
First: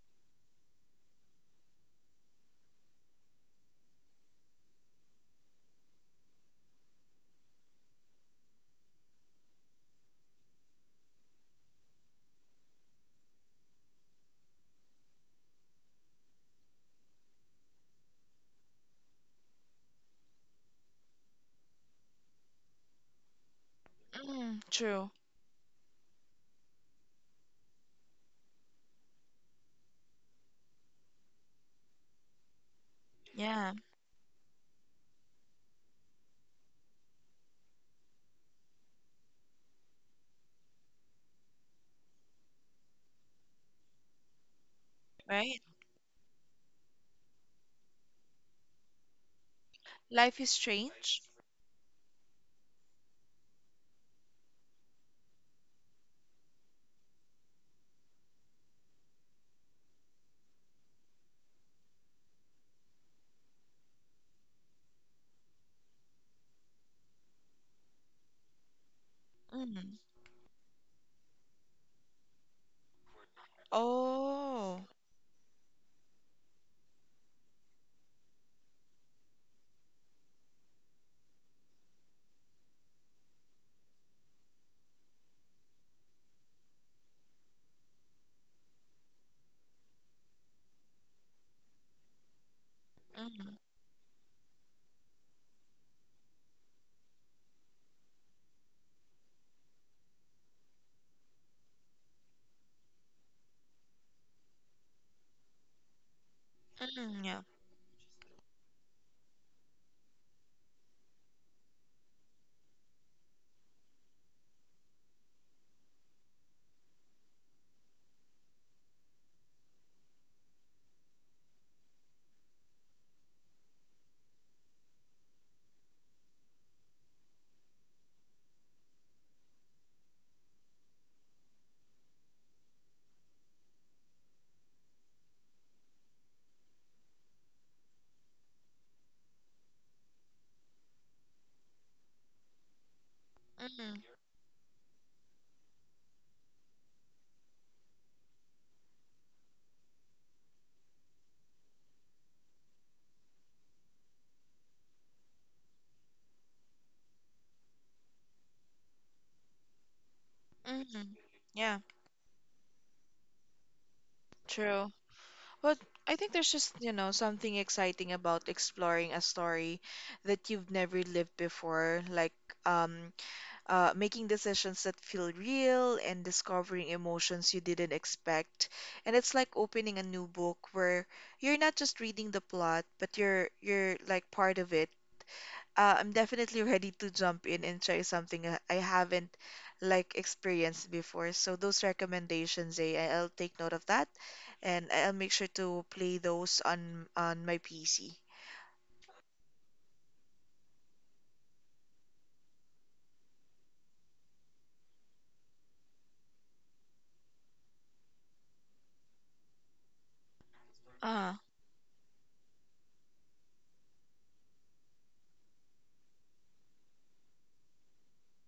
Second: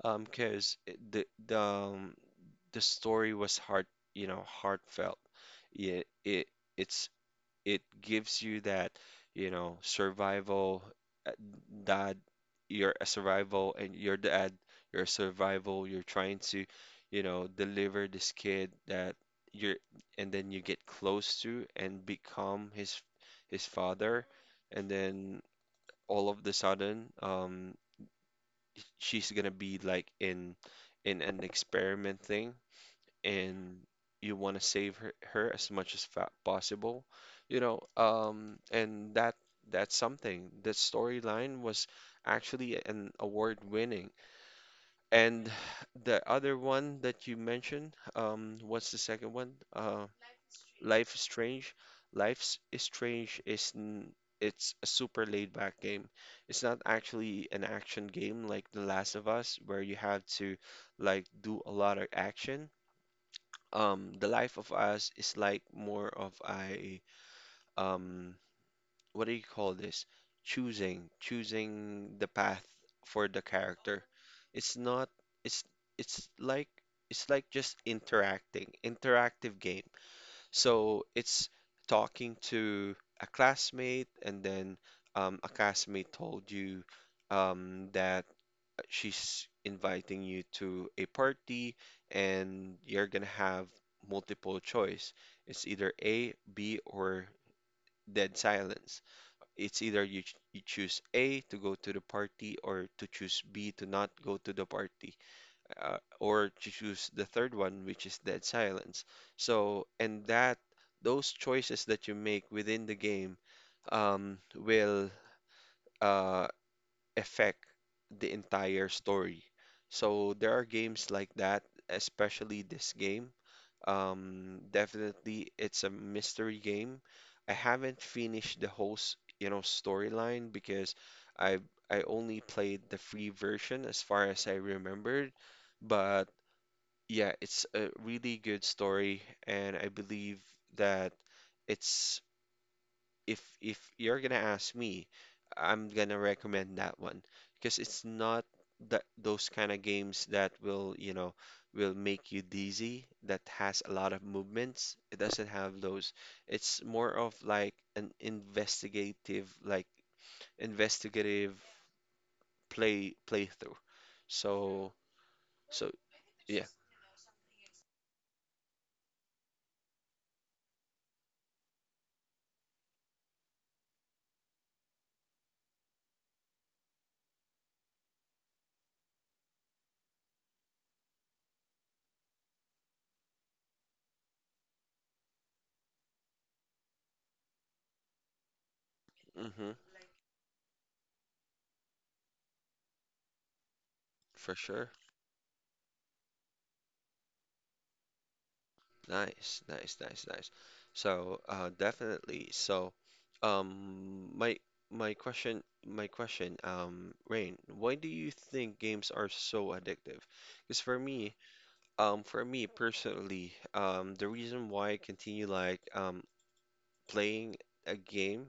S1: 'cause because the the story was heart you know, heartfelt, yeah, it's it gives you that, you know, survival, uh, dad, you're a survival and your dad, you're a survival, you're trying to, you know, deliver this kid that you're and then you get close to and become his father,
S2: Mm.
S1: and
S2: True.
S1: then all of the sudden, um, she's gonna be like in an experiment thing,
S2: Yeah.
S1: and you want to save her as much as fa possible, you know. And that's something. The storyline was actually an award-winning. And
S2: Right.
S1: the other one that you mentioned, what's the second one?
S2: Life is
S1: Life is
S2: Strange?
S1: Strange. Is n it's a super laid back game. It's not actually an action game like The Last of Us where you have to like do a lot of action. Um, the life of us is like more of a, um, what do you call
S2: Mm.
S1: this? Choosing the path for the character. It's
S2: Oh.
S1: not it's it's like, it's like just interacting, interactive game. So it's talking to a classmate, and then, a classmate told you, that she's inviting you to a party, and you're gonna
S2: Mm.
S1: have multiple choice. It's either A, B, or dead silence. It's either you choose A to go to the party, or to choose B to not go to the party, or to choose
S2: Mm.
S1: the
S2: Yeah.
S1: third one, which is dead silence. So, and that, those choices that you make within the game, will, uh, affect the entire story. So there are games like that, especially this game. Definitely, it's a mystery game. I haven't finished the whole, you know, storyline, because I I only played the free version as far as I remembered. But yeah, it's a really good story, and I believe that it's, if
S2: Mm.
S1: you're gonna ask me, I'm gonna recommend that one, because it's not that those kind of games that will, you know, will make you dizzy, that has a lot of movements. It doesn't have those. It's more of like an investigative, like
S2: Mm.
S1: investigative
S2: Yeah.
S1: playthrough.
S2: True.
S1: So
S2: But
S1: so
S2: I think there's
S1: yeah,
S2: just, something exciting about exploring a story that you've never lived before, like, um, making decisions that feel real and discovering emotions you didn't expect. And it's like opening a new book where you're not just reading the plot, but you're like part of it. I'm definitely ready to jump in and try something that I haven't
S1: mm-hmm,
S2: like experienced before. So those recommendations, I'll take note of that,
S1: for sure.
S2: and I'll make sure to play those on my PC.
S1: Nice, nice, nice, nice. So, definitely. So, um, my my question, Rain, why do you think games are so addictive? Because
S2: Ah.
S1: for me personally, the reason why I continue like playing a game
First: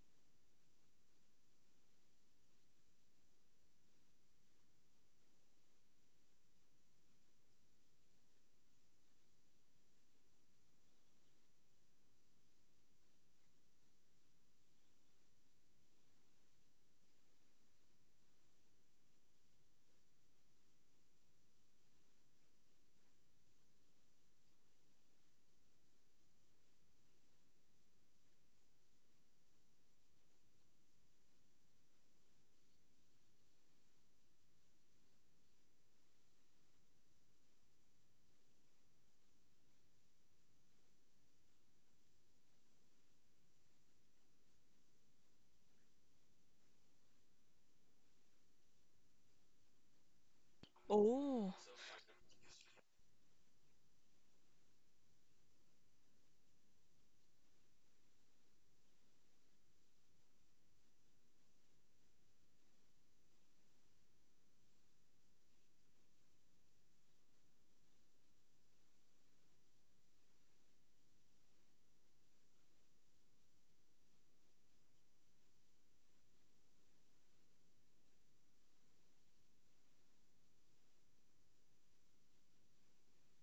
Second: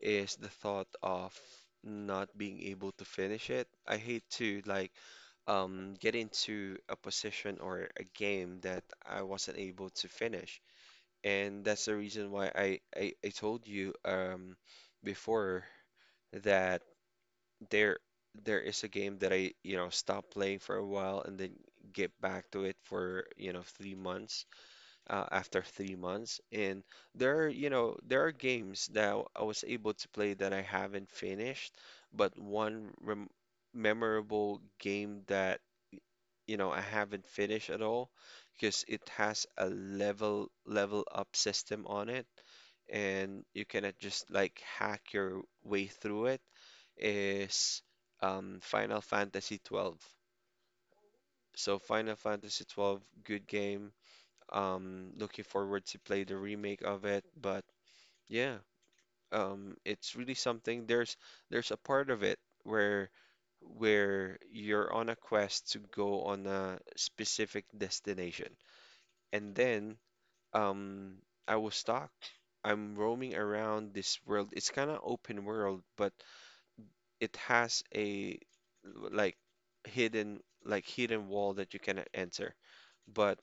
S1: is the thought of not being able to finish it. I hate to like get into a position or a game that I wasn't able to finish. And that's the reason why I told you before that there there is a game that I, you know, stopped playing for a while and then get back to it for, you know, 3 months after 3 months. And there are, you know, there are games that I was able to play that I haven't finished, but one rem memorable game that, you know, I haven't finished at all because it has a level up system on it, and you cannot just like hack your way through it is Final Fantasy 12.
S2: Oh.
S1: So Final Fantasy 12, good game. Looking forward to play the remake of it, but yeah, it's really something. There's a part of it where you're on a quest to go on a specific destination. And then um, I was stuck. I'm roaming around this world. It's kind of open world, but it has a like hidden wall that you cannot enter. But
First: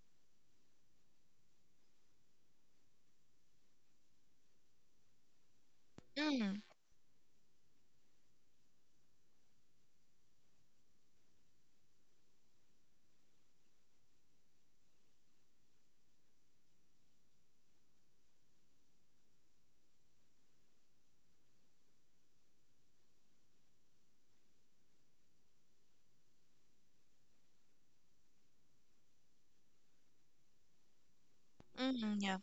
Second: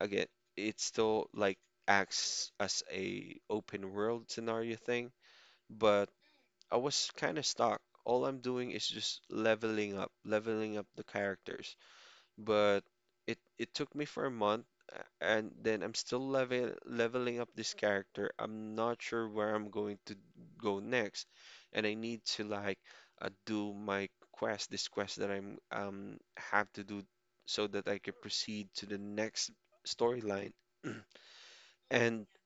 S1: again, it still like acts as a open world scenario thing, but
S2: Mm.
S1: I was kind of stuck. All I'm doing is just leveling up the characters. But it took me for a month, and then I'm still leveling up this character. I'm not sure where I'm going to go next, and I need to do my quest, this quest that I'm have to do so that I can proceed to the next storyline.
S2: Mm.
S1: And
S2: Yeah.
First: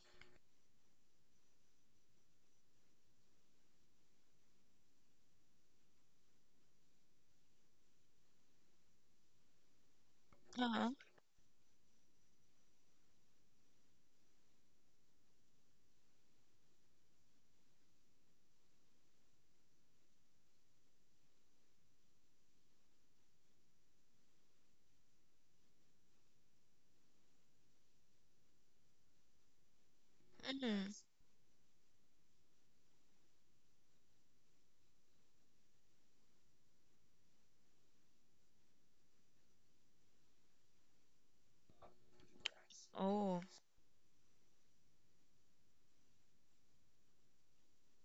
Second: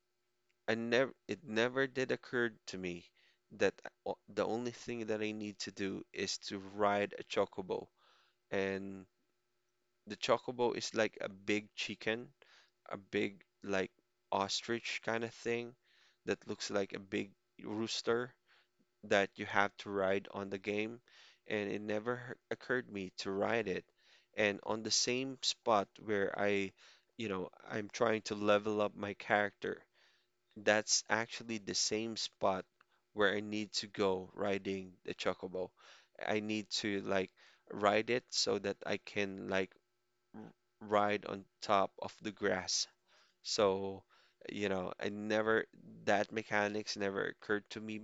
S1: I never, It never did occur to me that the only thing that I need to do is to ride a chocobo. And the chocobo
S2: Uh-huh.
S1: is like a big chicken, a big like ostrich kind of thing that looks like a big rooster that you have to ride on the game. And it never occurred me to ride it. And on the same spot where I, you know, I'm trying to level up my character,
S2: Mm.
S1: that's actually the same spot where I need to go riding the chocobo. I need to like ride it so that I can r- ride on top of the grass
S2: Oh.
S1: so, you know, I never, that mechanics never occurred to me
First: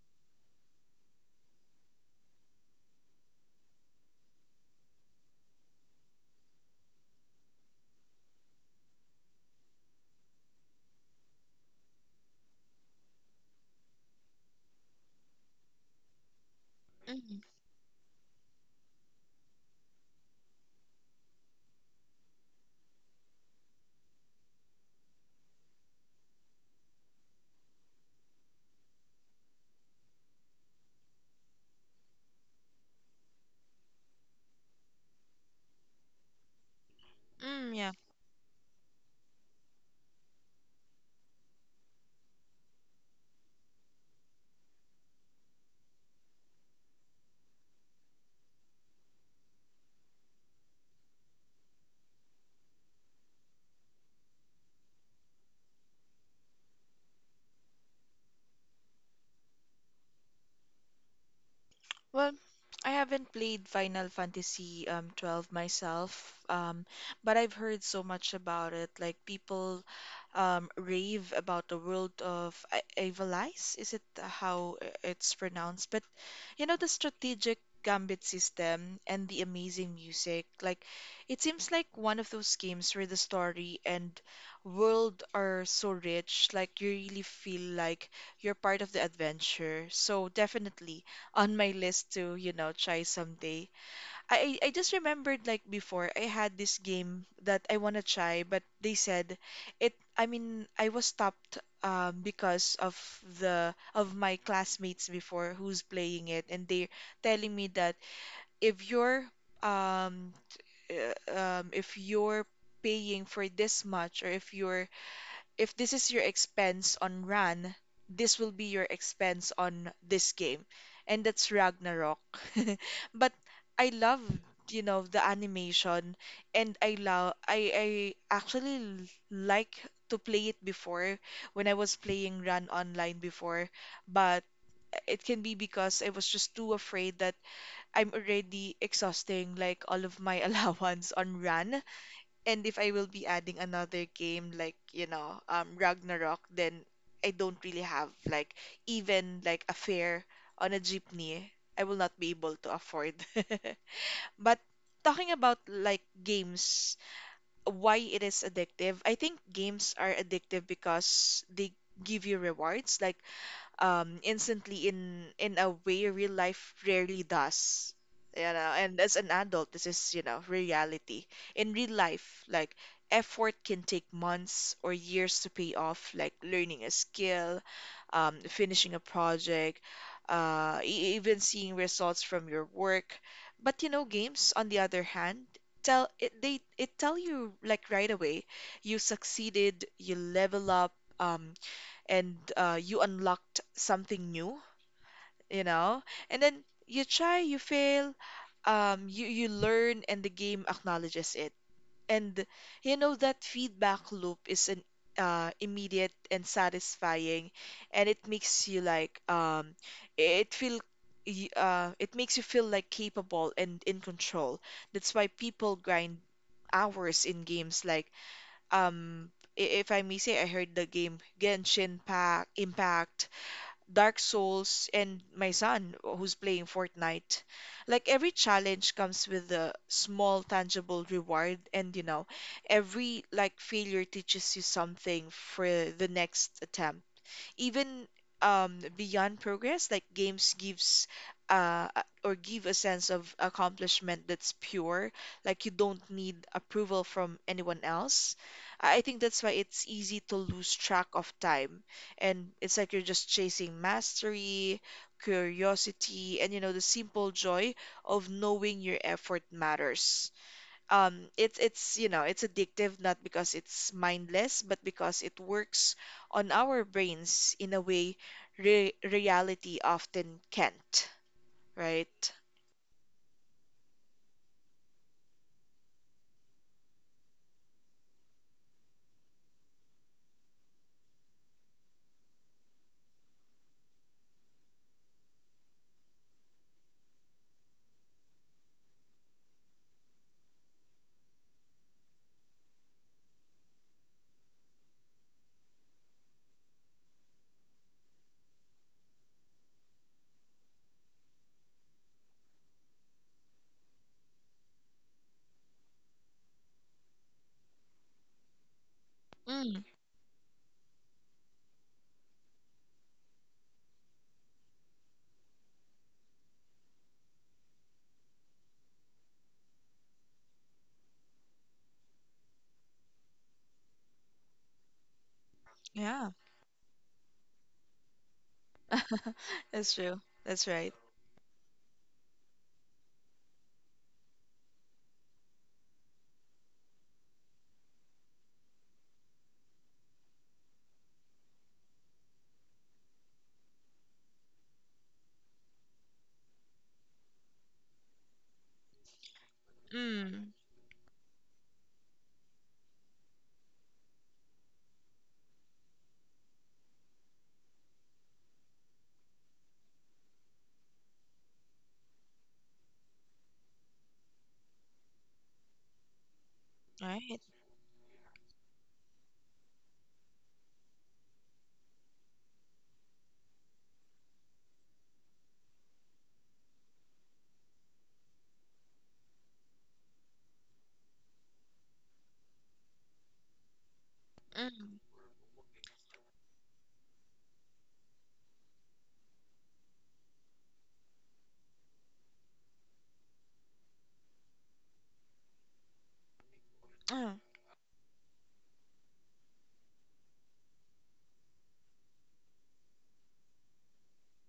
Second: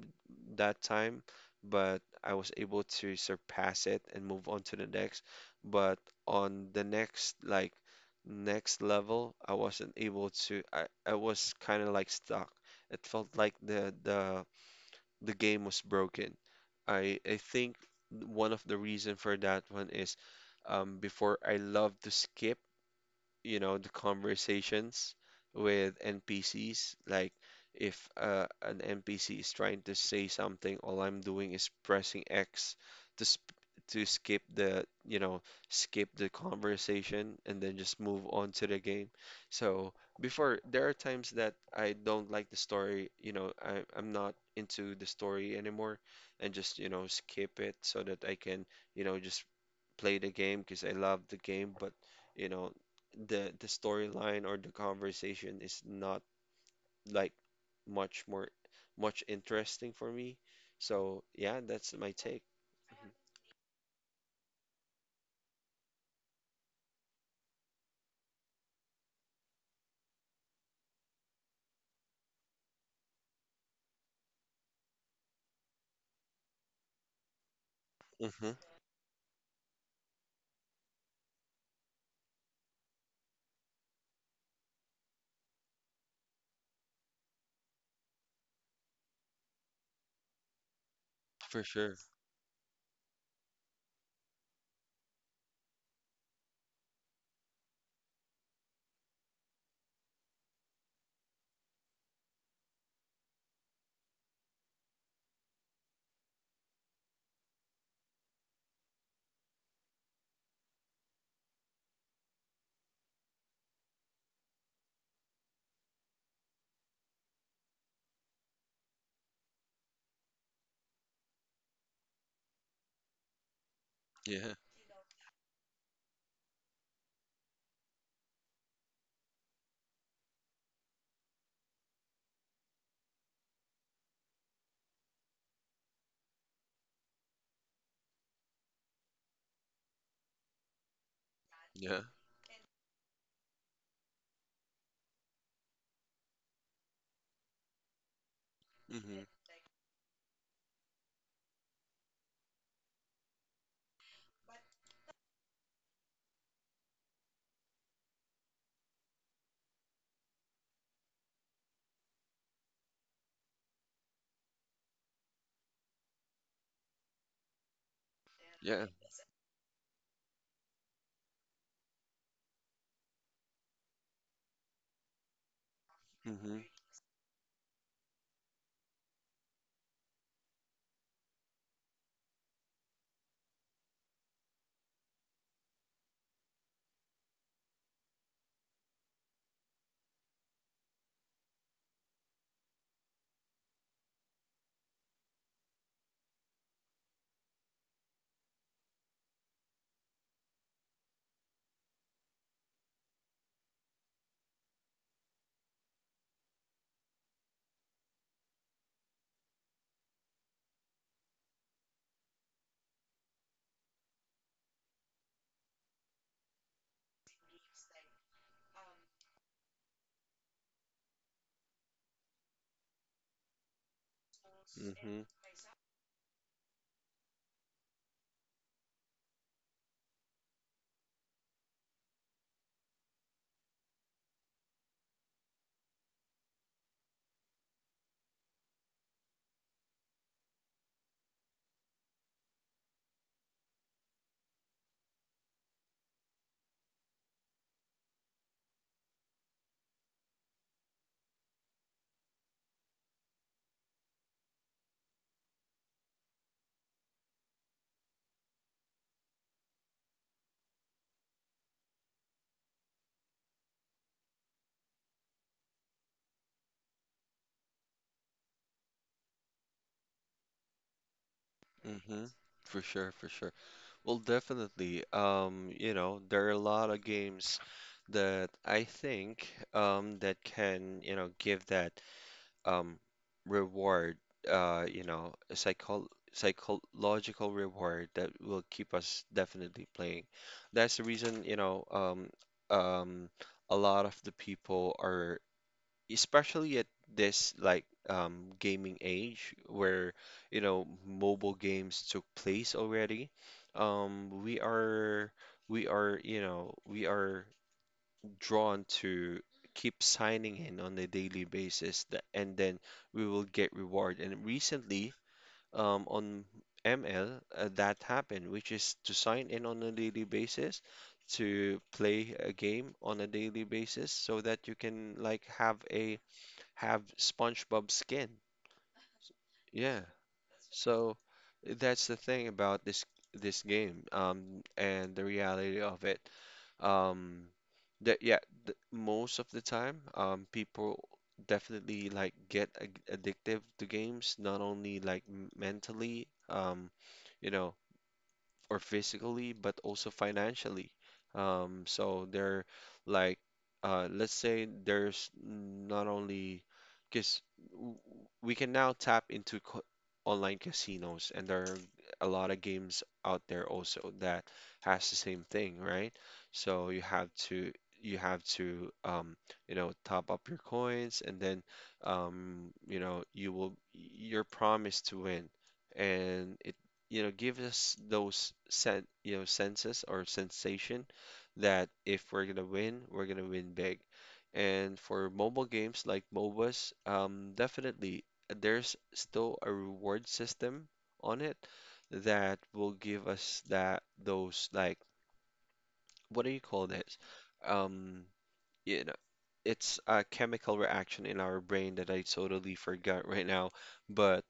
S1: that time, but I was able to surpass it and move on to the next. But on the next, like, next level, I wasn't able to, I was kind of like stuck. It felt like the game was broken. I
S2: Mm.
S1: think one of the reason for that one is before I love to skip, you know, the conversations with NPCs. Like if an NPC is trying to say something, all I'm doing is pressing X to sp to skip the, you know, skip the conversation and
S2: Mm.
S1: then
S2: Yeah.
S1: just move on to the game. So before, there are times that I don't like the story, you know, I'm not into the story anymore and just, you know, skip it so that I can, you know, just play the game because I love the game, but you know, the storyline or the conversation is not like much more much interesting for me. So yeah, that's my
S2: Well,
S1: take.
S2: I haven't played Final Fantasy, 12 myself, but I've heard so much about it. Like people, rave about the world of Avalice. Is it how it's pronounced? But the strategic gambit
S1: Mm-hmm.
S2: system and the amazing music. Like it seems like one of those games where the story and world are so rich. Like you really feel like you're part of the adventure. So definitely on
S1: For
S2: my
S1: sure.
S2: list to, try someday. I just remembered, like before I had this game that I want to try, but they said it, I mean, I was stopped, because of the of my classmates before who's playing it, and they're telling me that if you're, um if you're paying for this much, or if this is your expense on Ran, this will be your expense on this game. And that's Ragnarok. But I love,
S1: Yeah.
S2: the animation, and I love I actually like to play it before, when I was playing Run online before, but it can be because I was just too afraid that I'm already exhausting like all of my allowance on Run,
S1: Yeah.
S2: and if I will be adding another game like, Ragnarok, then I don't really have like
S1: Mm-hmm.
S2: even like a fare on a jeepney. I will not be able to afford. But talking about like games, why it is addictive, I think games are addictive because they give you rewards, like, instantly, in a way real life rarely does.
S1: Yeah.
S2: And as an adult, this is, reality. In real life, like effort can take months or years to pay off, like
S1: Hmm.
S2: learning a skill, finishing a project, even seeing results from your work. But, games, on the other hand, tell it they it tell you, like right away, you succeeded, you level up, um, and, you unlocked something new, you know? And then you try, you fail, you learn, and the game acknowledges it. And that feedback loop is an, immediate and satisfying, and it makes you it feel it makes you feel like capable and in control. That's why people grind hours in games like, um if I may say, I heard the game Genshin Pack, Impact, Dark Souls, and
S1: Mm-hmm.
S2: my son who's playing Fortnite. Like every challenge comes with a small tangible reward, and, every like failure teaches you something for the next attempt, even, beyond progress. Like games give a sense of accomplishment that's pure, like you don't need approval from anyone else. I think that's why it's easy to lose track of time. And it's like you're just chasing mastery, curiosity, and, the simple joy of knowing your effort matters. Um it's it's you know it's addictive, not because it's mindless, but because it works on our brains in a way re reality often can't,
S1: Mm-hmm.
S2: right?
S1: For sure, for sure. Well, definitely. You know, there are a lot of games that I think that can, you know, give that um reward, you know, a psychological reward that will keep us definitely playing. That's the reason, you know um a lot of the people are, especially at this like gaming age where, you know, mobile games took place already. um we are we are You know, we are drawn to
S2: Mm.
S1: keep signing in on a daily basis, that, and then we will get reward. And recently, on ML, that happened, which is to sign in on a daily basis, to play a game on a daily basis so that you can like
S2: Yeah,
S1: have SpongeBob skin.
S2: that's
S1: Yeah.
S2: true. That's right.
S1: So that's the thing about this game, and the reality of it. Um, that Yeah, th most of the time, people definitely like get ag addictive to games, not only like mentally, you know, or physically, but also
S2: Mm.
S1: financially. So they're like, let's say there's not only because we can now tap into co online casinos, and there are a lot of games out there also that has the same thing, right? So you have
S2: Right.
S1: to, you have to um, you know, top up your coins, and then you know, you're promised to win, and it, you know, give us those sen you know, senses or sensation that if we're gonna win, we're gonna win big. And
S2: Mm.
S1: for mobile games like MOBAs, definitely there's still a reward system on it that will give us that, those like, what do you call this?
S2: Mm.
S1: Um, you know, it's a chemical reaction in our brain that I totally forgot right now, but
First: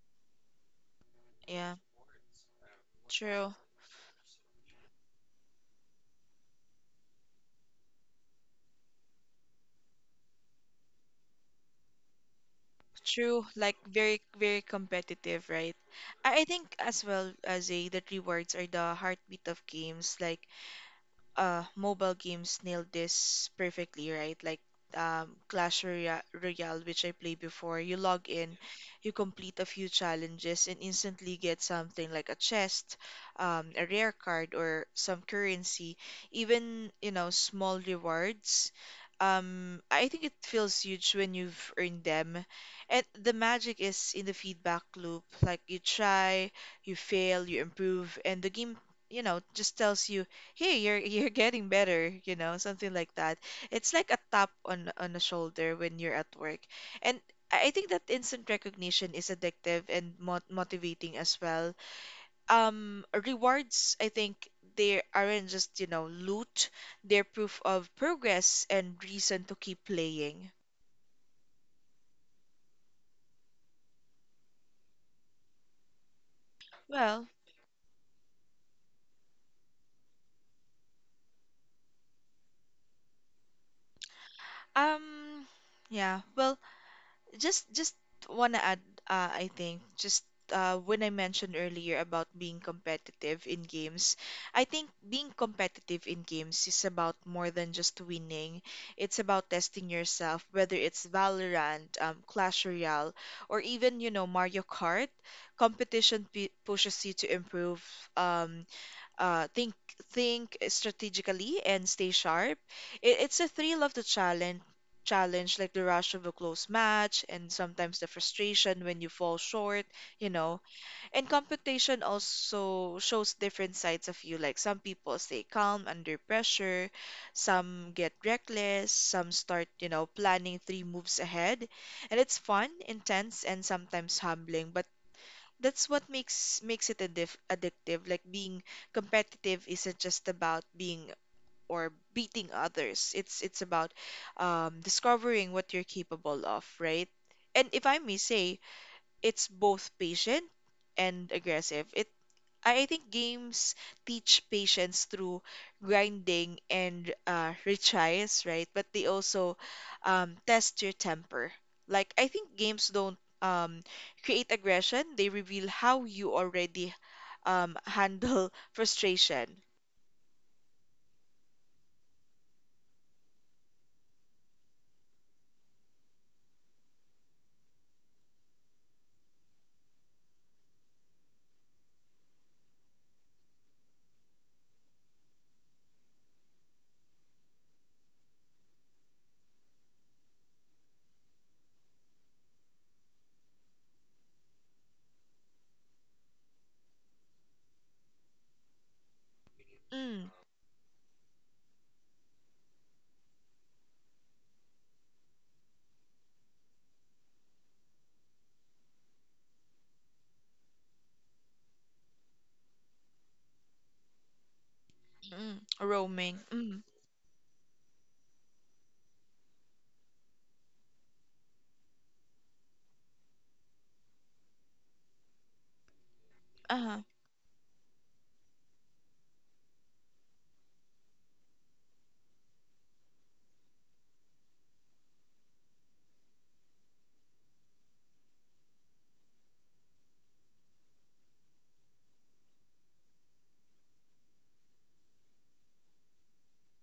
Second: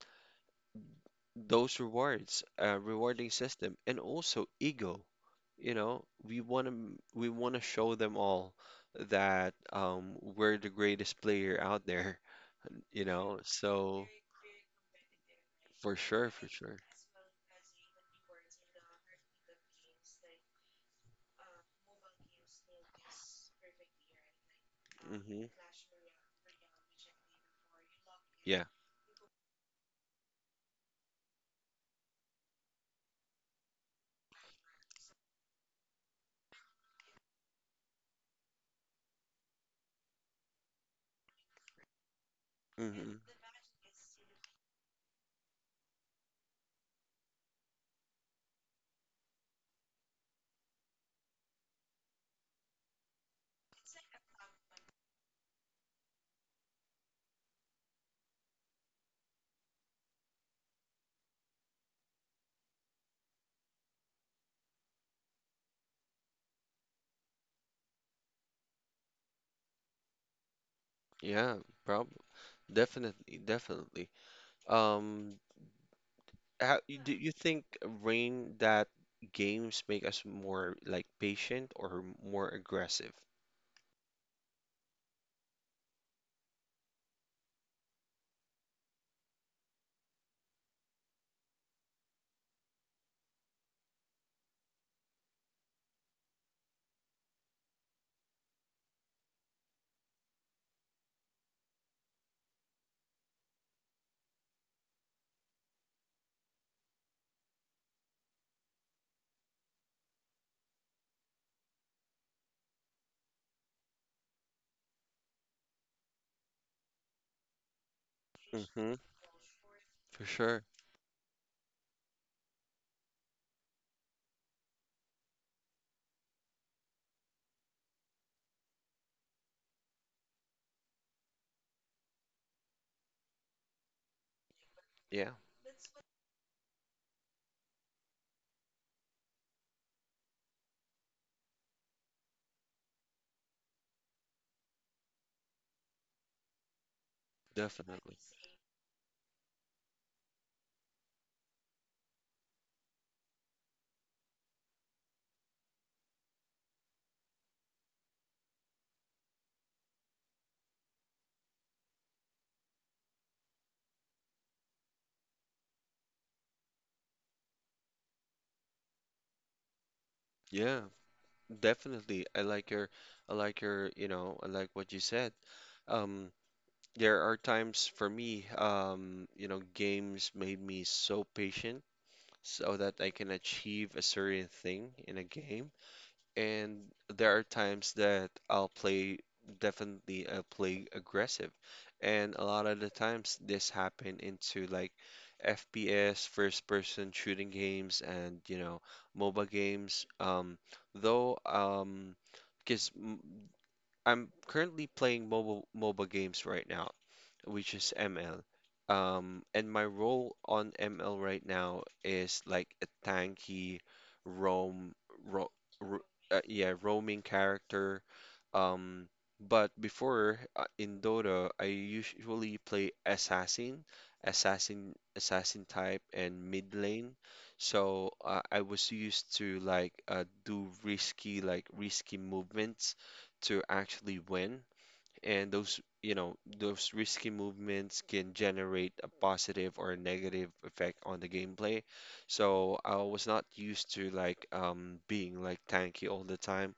S2: Yeah.
S1: those rewards, rewarding
S2: True.
S1: system, and also ego. You know, we want to show them all that we're the greatest player out there. You know,
S2: True, like
S1: so
S2: very, very competitive, right?
S1: for sure,
S2: I
S1: for
S2: think
S1: sure.
S2: as well as a that rewards are the heartbeat of games. Like mobile games nailed this perfectly, right? Like,
S1: Hmm.
S2: Clash Royale, which I played before. You log in,
S1: Yeah.
S2: you complete a few challenges, and instantly get something like a chest, a rare card, or some currency. Even small rewards. I think it feels huge when you've earned them. And
S1: Hmm.
S2: the magic is in the feedback loop. Like you try, you fail, you improve, and the game, just tells you hey you're getting better, something like that. It's like a tap on the shoulder when you're at work. And I think that instant recognition is addictive and motivating as well. Rewards, I think, they aren't just loot. They're proof of progress and reason to keep playing.
S1: Yeah, probably. Definitely, definitely. Um, How, do
S2: Well
S1: you think, Rain, that games make us more like patient or more aggressive?
S2: um yeah well just Wanna add, I think just, when I mentioned earlier about being competitive in games, I think being competitive in games is about more than just winning. It's about testing yourself, whether it's Valorant, Clash Royale, or even, you know, Mario Kart. Competition p pushes you to improve, um, uh, think think strategically and stay sharp. It's a thrill of the challenge, like the rush of a close match, and sometimes the frustration
S1: Mm-hmm,
S2: when you fall short,
S1: for
S2: you know.
S1: sure.
S2: And competition also shows different sides of you. Like some people stay calm under pressure, some get reckless, some start, you know, planning three moves ahead. And it's fun, intense, and sometimes humbling. But
S1: Yeah.
S2: that's what makes it addictive. Like being competitive isn't just about being or beating others. It's about, discovering what you're capable of, right? And if I
S1: Definitely.
S2: may say, it's both patient and aggressive. I think games teach patience through grinding and retries, right? But they also, test your temper. Like, I think games don't, create aggression, they reveal how you already, handle frustration.
S1: Yeah, definitely. I like your, you know, I like what you said. Um, there are times for me, you know, games made me so patient so that I can achieve a certain thing in a game. And there are times that I'll play, definitely I'll play aggressive. And a lot of the times this happen into like FPS, first person shooting games and, you know, MOBA games.
S2: Mm,
S1: Though, because I'm currently playing mobile MOBA games right now which is ML. And my role on ML right now is like a tanky roam ro
S2: mm,
S1: ro
S2: roaming.
S1: yeah,
S2: Mm,
S1: roaming character. Um, but before, in Dota, I usually play assassin, assassin type, and mid
S2: uh-huh,
S1: lane. So I was used to do risky, like risky movements to actually win, and those, you know, those risky movements can generate a positive or a negative effect on the gameplay. So I was not used to being like tanky all the time,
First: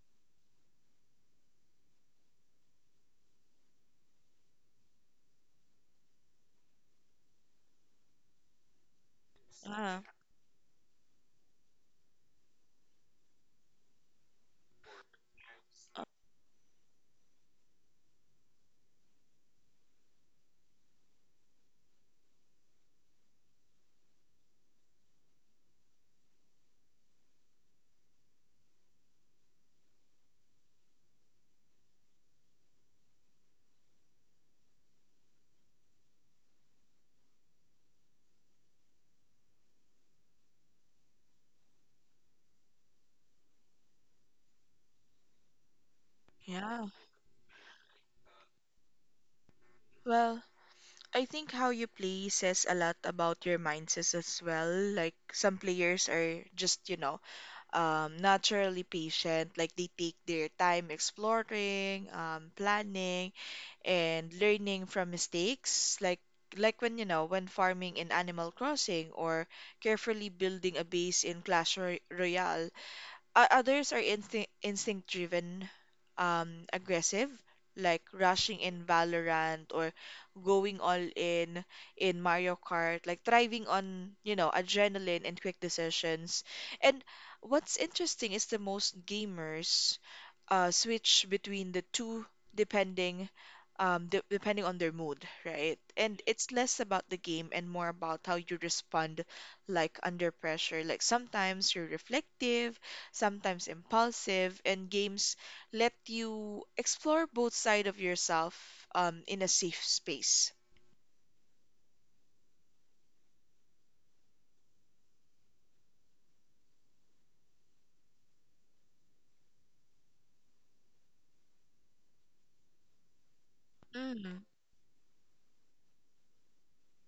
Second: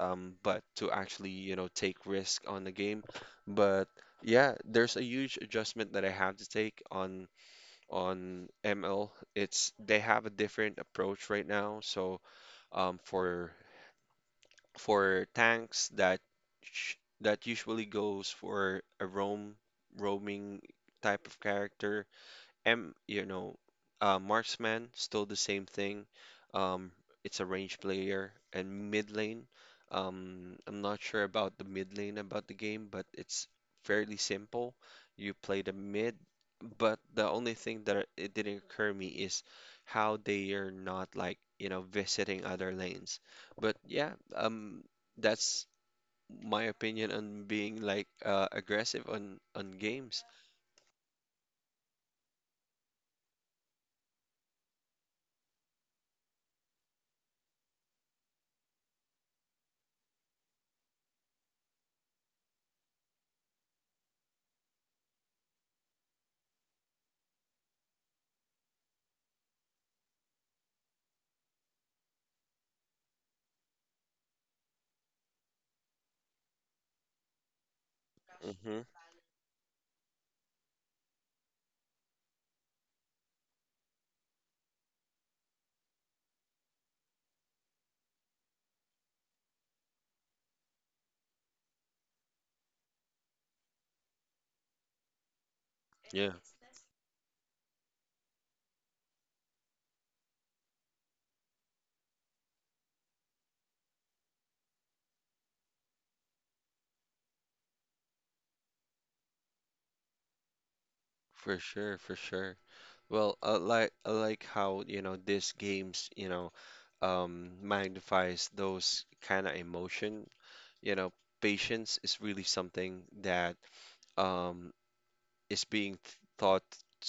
S1: but to actually, you know, take risk on the game. But yeah, there's a huge adjustment that I have to take on ML. It's
S2: uh-huh.
S1: they have a different approach right now. So um, for for tanks that sh that usually goes for a roaming type of character. You know, marksman, still the same thing. Um, it's a range player and mid lane. I'm not sure about the mid lane about the game, but it's fairly simple. You play the mid, but the only thing that it didn't occur me is how they are not like, you know, visiting other lanes. But yeah, that's my
S2: Yeah.
S1: opinion on being aggressive on games.
S2: Well, I think how you play says a lot about your mindsets as well. Like some players are just, you know, naturally patient. Like they take their time exploring, planning, and learning from mistakes. Like when, you know, when farming in Animal Crossing or carefully building a base in Royale. Others are instinct driven, aggressive, like rushing
S1: Hmm.
S2: in Valorant or going all in Mario Kart, like thriving on, you know, adrenaline and quick decisions. And what's interesting is the most gamers, switch between the two depending, de depending on their mood, right? And
S1: Yeah.
S2: it's less about the game and more about how you respond, like under pressure. Like sometimes you're reflective, sometimes impulsive, and games let you explore both sides of yourself, in a safe space.
S1: For sure, for sure. Well, I like, I like how, you know, these games, you know, magnifies those kind of emotion. You know, patience is really something that
S2: Mm,
S1: um, is being th taught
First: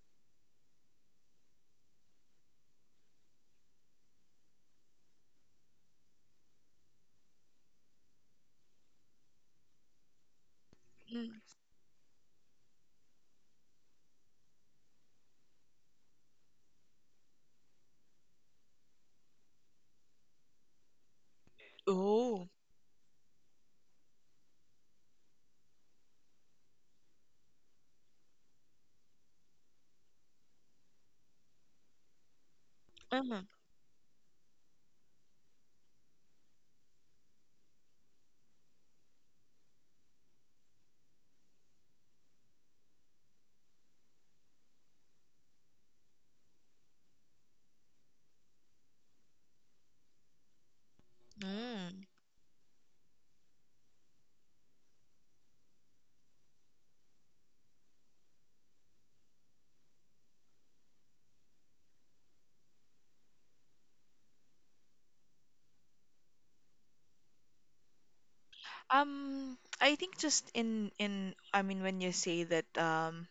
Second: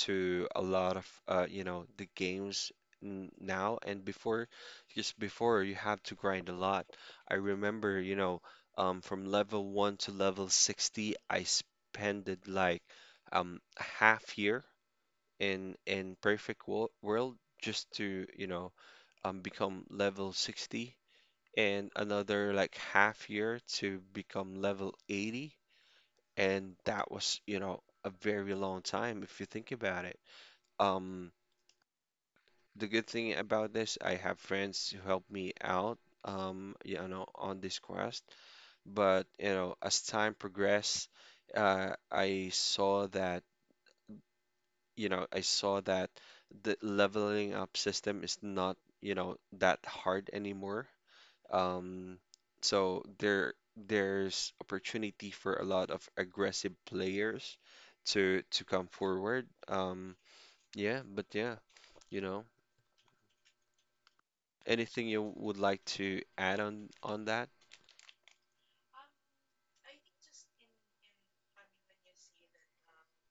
S1: to a lot of, you know, the games n now and before. Just before, you have to grind a lot. I remember, you know, from level one to level 60, I
S2: mm.
S1: spent it like a half year in perfect wo world just to, you know, become level 60, and
S2: Oh.
S1: another like half year to become level 80. And that was, you know, a very long time if you think about it. Um, the good thing
S2: Mm,
S1: about this, I have friends who help me out, you know, on this quest. But, you know, as time progressed, I saw that, you know, I saw that the leveling up system is not, you know, that hard anymore.
S2: mm.
S1: Um, so there, there's opportunity for a lot of aggressive players to come forward. Yeah, but yeah, you know, anything you would like to add on that?
S2: I think just in I mean, when you say that,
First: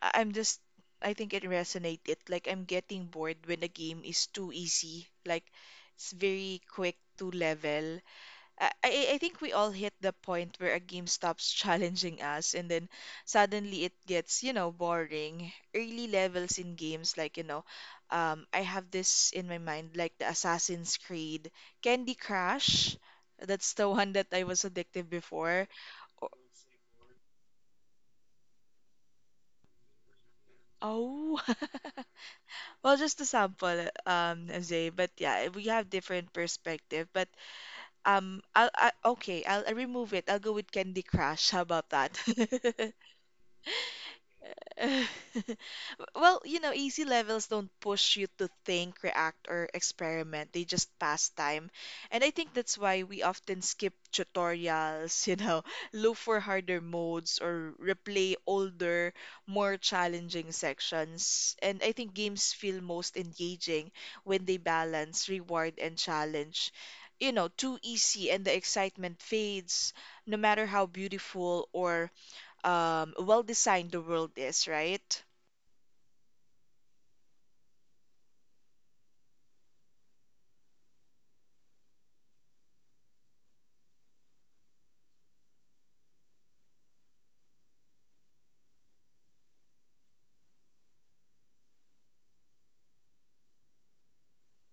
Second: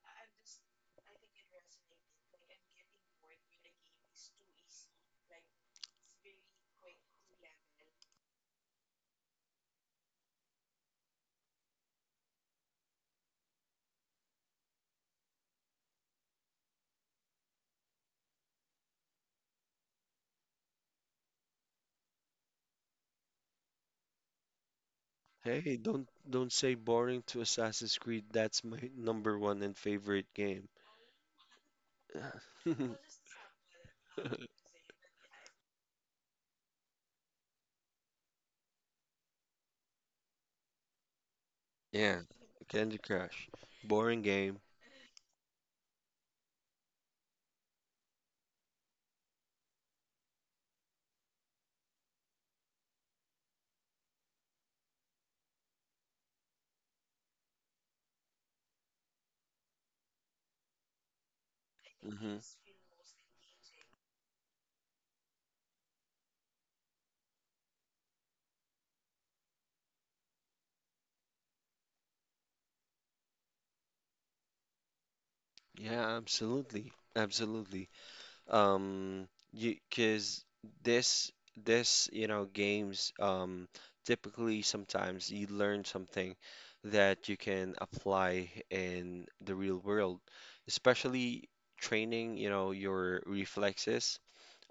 S2: I- I'm just, I think it resonated. Like I'm getting bored when the game is too easy, like it's very quick to level. I think we all hit the point where a game stops challenging us, and then suddenly it gets, you know, boring. Early levels in games, like, you know, I have this in my mind, like the Assassin's Creed, Candy Crush. That's the one that I was addicted before.
S1: Hey, don't say boring to Assassin's Creed. That's my number one and favorite game.
S2: Oh. Well, just a sample, Zay, but yeah, we have different perspective. But, I'll okay, I'll remove it. I'll go with Candy Crush. How about that?
S1: Yeah, Candy Crush. Boring game.
S2: Well, you know, easy levels don't push you to think, react, or experiment. They just pass time. And I think that's why we often skip tutorials, you know, look for harder modes or replay older, more challenging sections. And I think
S1: Hmm.
S2: games feel most engaging when they balance reward and challenge. You know, too easy and the excitement fades, no matter how beautiful or, well designed the world is, right?
S1: Yeah, absolutely. Absolutely. um you because this this, you know, games, typically sometimes you learn something that you can apply in the real world, especially training, you know, your reflexes.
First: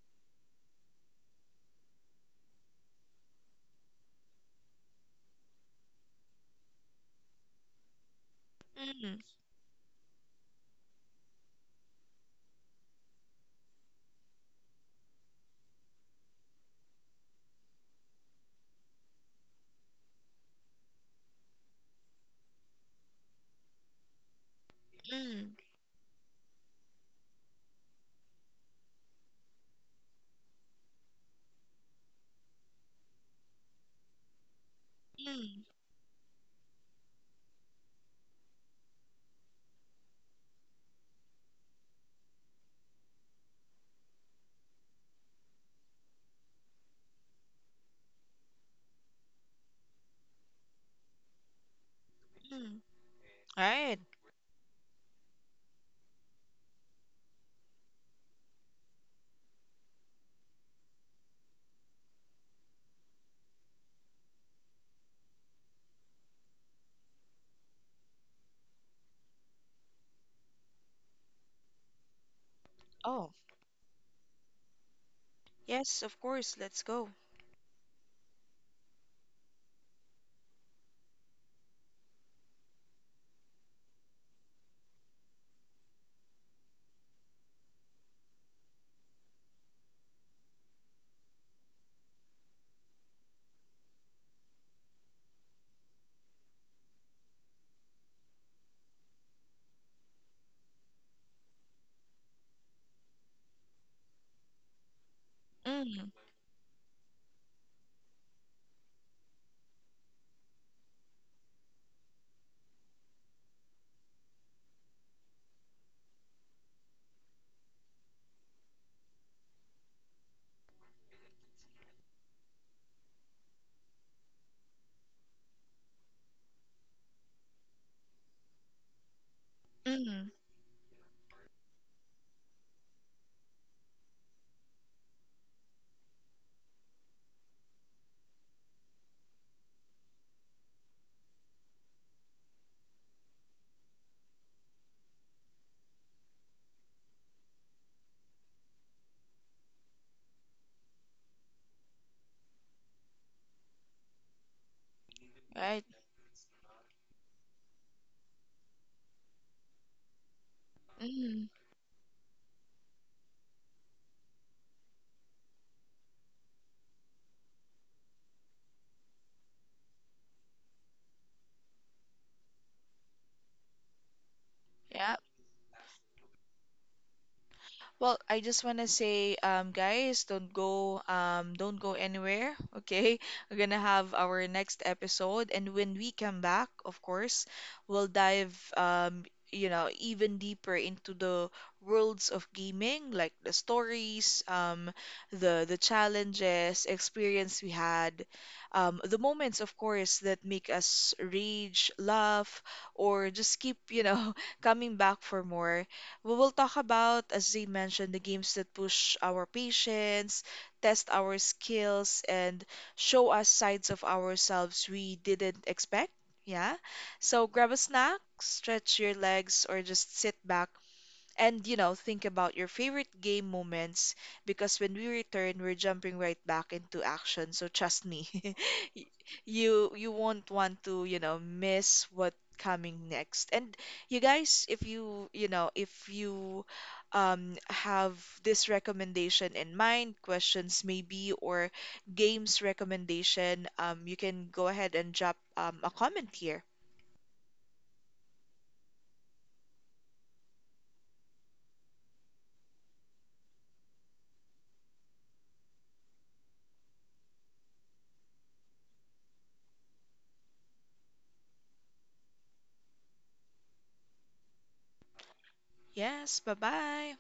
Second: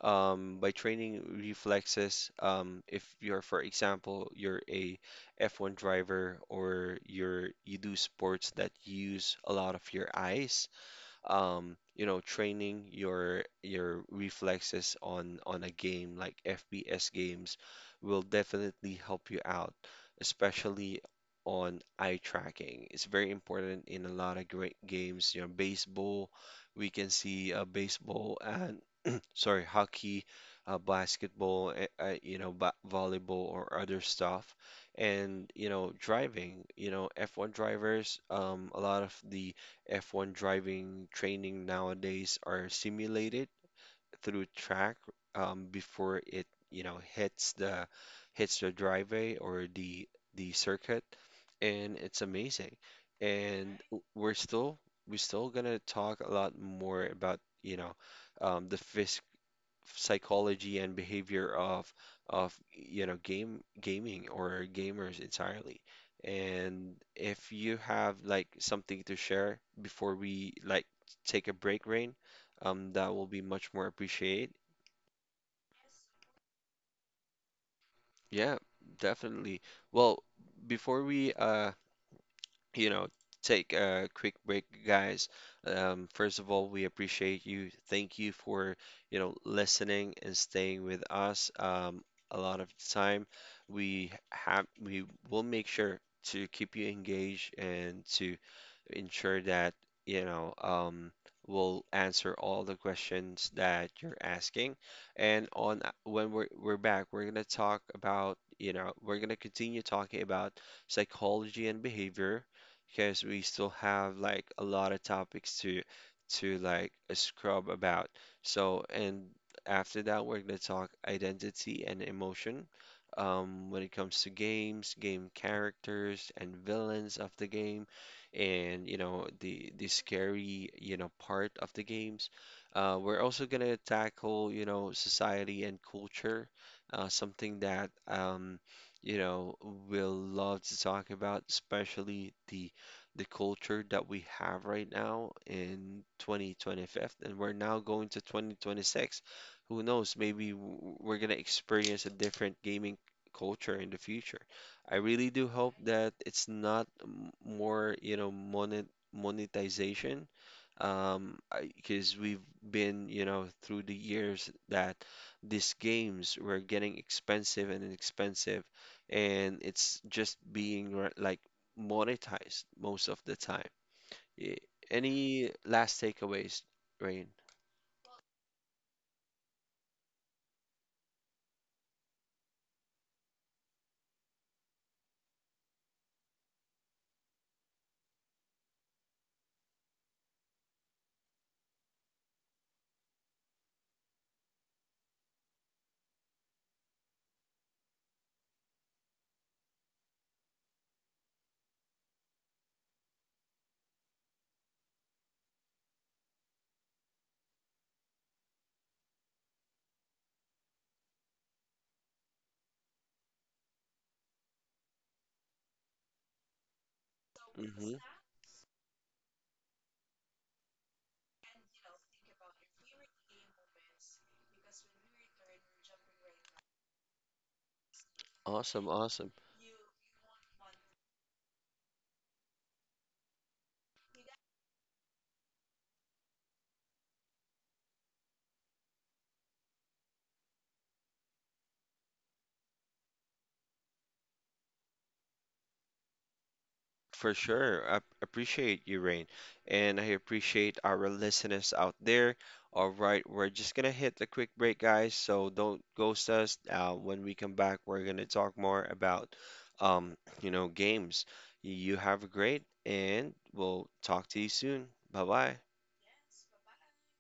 S1: By training reflexes, if you're, for example, you're a F1 driver or you're, you do sports that
S2: Mm,
S1: use a lot of your eyes, you know, training your reflexes on a game like FPS games will definitely help you out, especially on eye tracking. It's very important in a lot of great games. You know,
S2: mm,
S1: baseball, we can see a baseball and, sorry, hockey, basketball, you know, ba volleyball or other stuff. And,
S2: mm,
S1: you know, driving, you know, F1 drivers, a lot of the F1 driving training nowadays are simulated through track, before it, you know, hits the driveway or the circuit. And it's amazing.
S2: mm.
S1: And
S2: Right.
S1: we're still, we're still gonna talk a lot more about, you know, the phys psychology and behavior of, you know, game gaming or gamers entirely. And if you have like something to share before we like take a break, Rain, that will
S2: Oh,
S1: be much more appreciated.
S2: yes, of course. Let's go.
S1: Yeah, definitely. Well, before we you know, take a quick break, guys. First of all, we appreciate you. Thank you for, you know, listening and staying with us. A lot of the time, we will make sure to keep you engaged and to ensure that, you know, we'll answer all the questions that you're asking. And on
S2: Mm,
S1: when we're back, we're gonna talk about, you know, we're gonna continue talking about psychology and behavior because we still have like a lot of topics to like scrub about. So, and after that, we're gonna talk identity and emotion. When it comes to games, game characters and villains of the game, and you know the
S2: mm,
S1: scary, you know, part of the games. We're also gonna tackle, you know, society and culture, something that you know, we'll love to talk about, especially the culture that we have right now in 2025, and we're now going to 2026. Who knows, maybe we're going to experience a different gaming culture in the future. I really do hope
S2: right.
S1: that it's not more, you know, monetization, um
S2: Mm,
S1: because we've been, you know, through the years that these games were getting expensive and expensive, and it's just being like monetized most of the time. Y-
S2: yeah.
S1: Any last takeaways, Rain?
S2: Well, I just want to say, guys, don't go anywhere. Okay, we're gonna have our next episode, and when we come back, of course, we'll dive, you know, even deeper into the worlds of gaming, like the stories, the challenges, experience we had, the moments, of course, that make us rage, laugh, or just keep, you know, coming back for more. We will talk about, as they mentioned, the games that push our patience, test our skills, and show us sides of ourselves we didn't expect. Yeah. So grab a
S1: Hmm.
S2: snack, stretch your legs, or just sit back and, you know, think about your favorite game moments, because when we return, we're jumping right back into action. So trust me,
S1: Awesome,
S2: y-
S1: awesome.
S2: you won't want to, you know, miss what coming next. And you guys, if you, you know, if you, have this recommendation in mind, questions maybe, or games recommendation, you can go ahead and drop, a comment here.
S1: For sure. I appreciate you, Rain. And I appreciate our listeners out there. All right, we're just gonna hit a quick break, guys. So don't ghost us. When we come back, we're gonna talk more about, um, you know, games. You have a great, and we'll talk to you soon. Bye bye.
S2: Yes, bye-bye.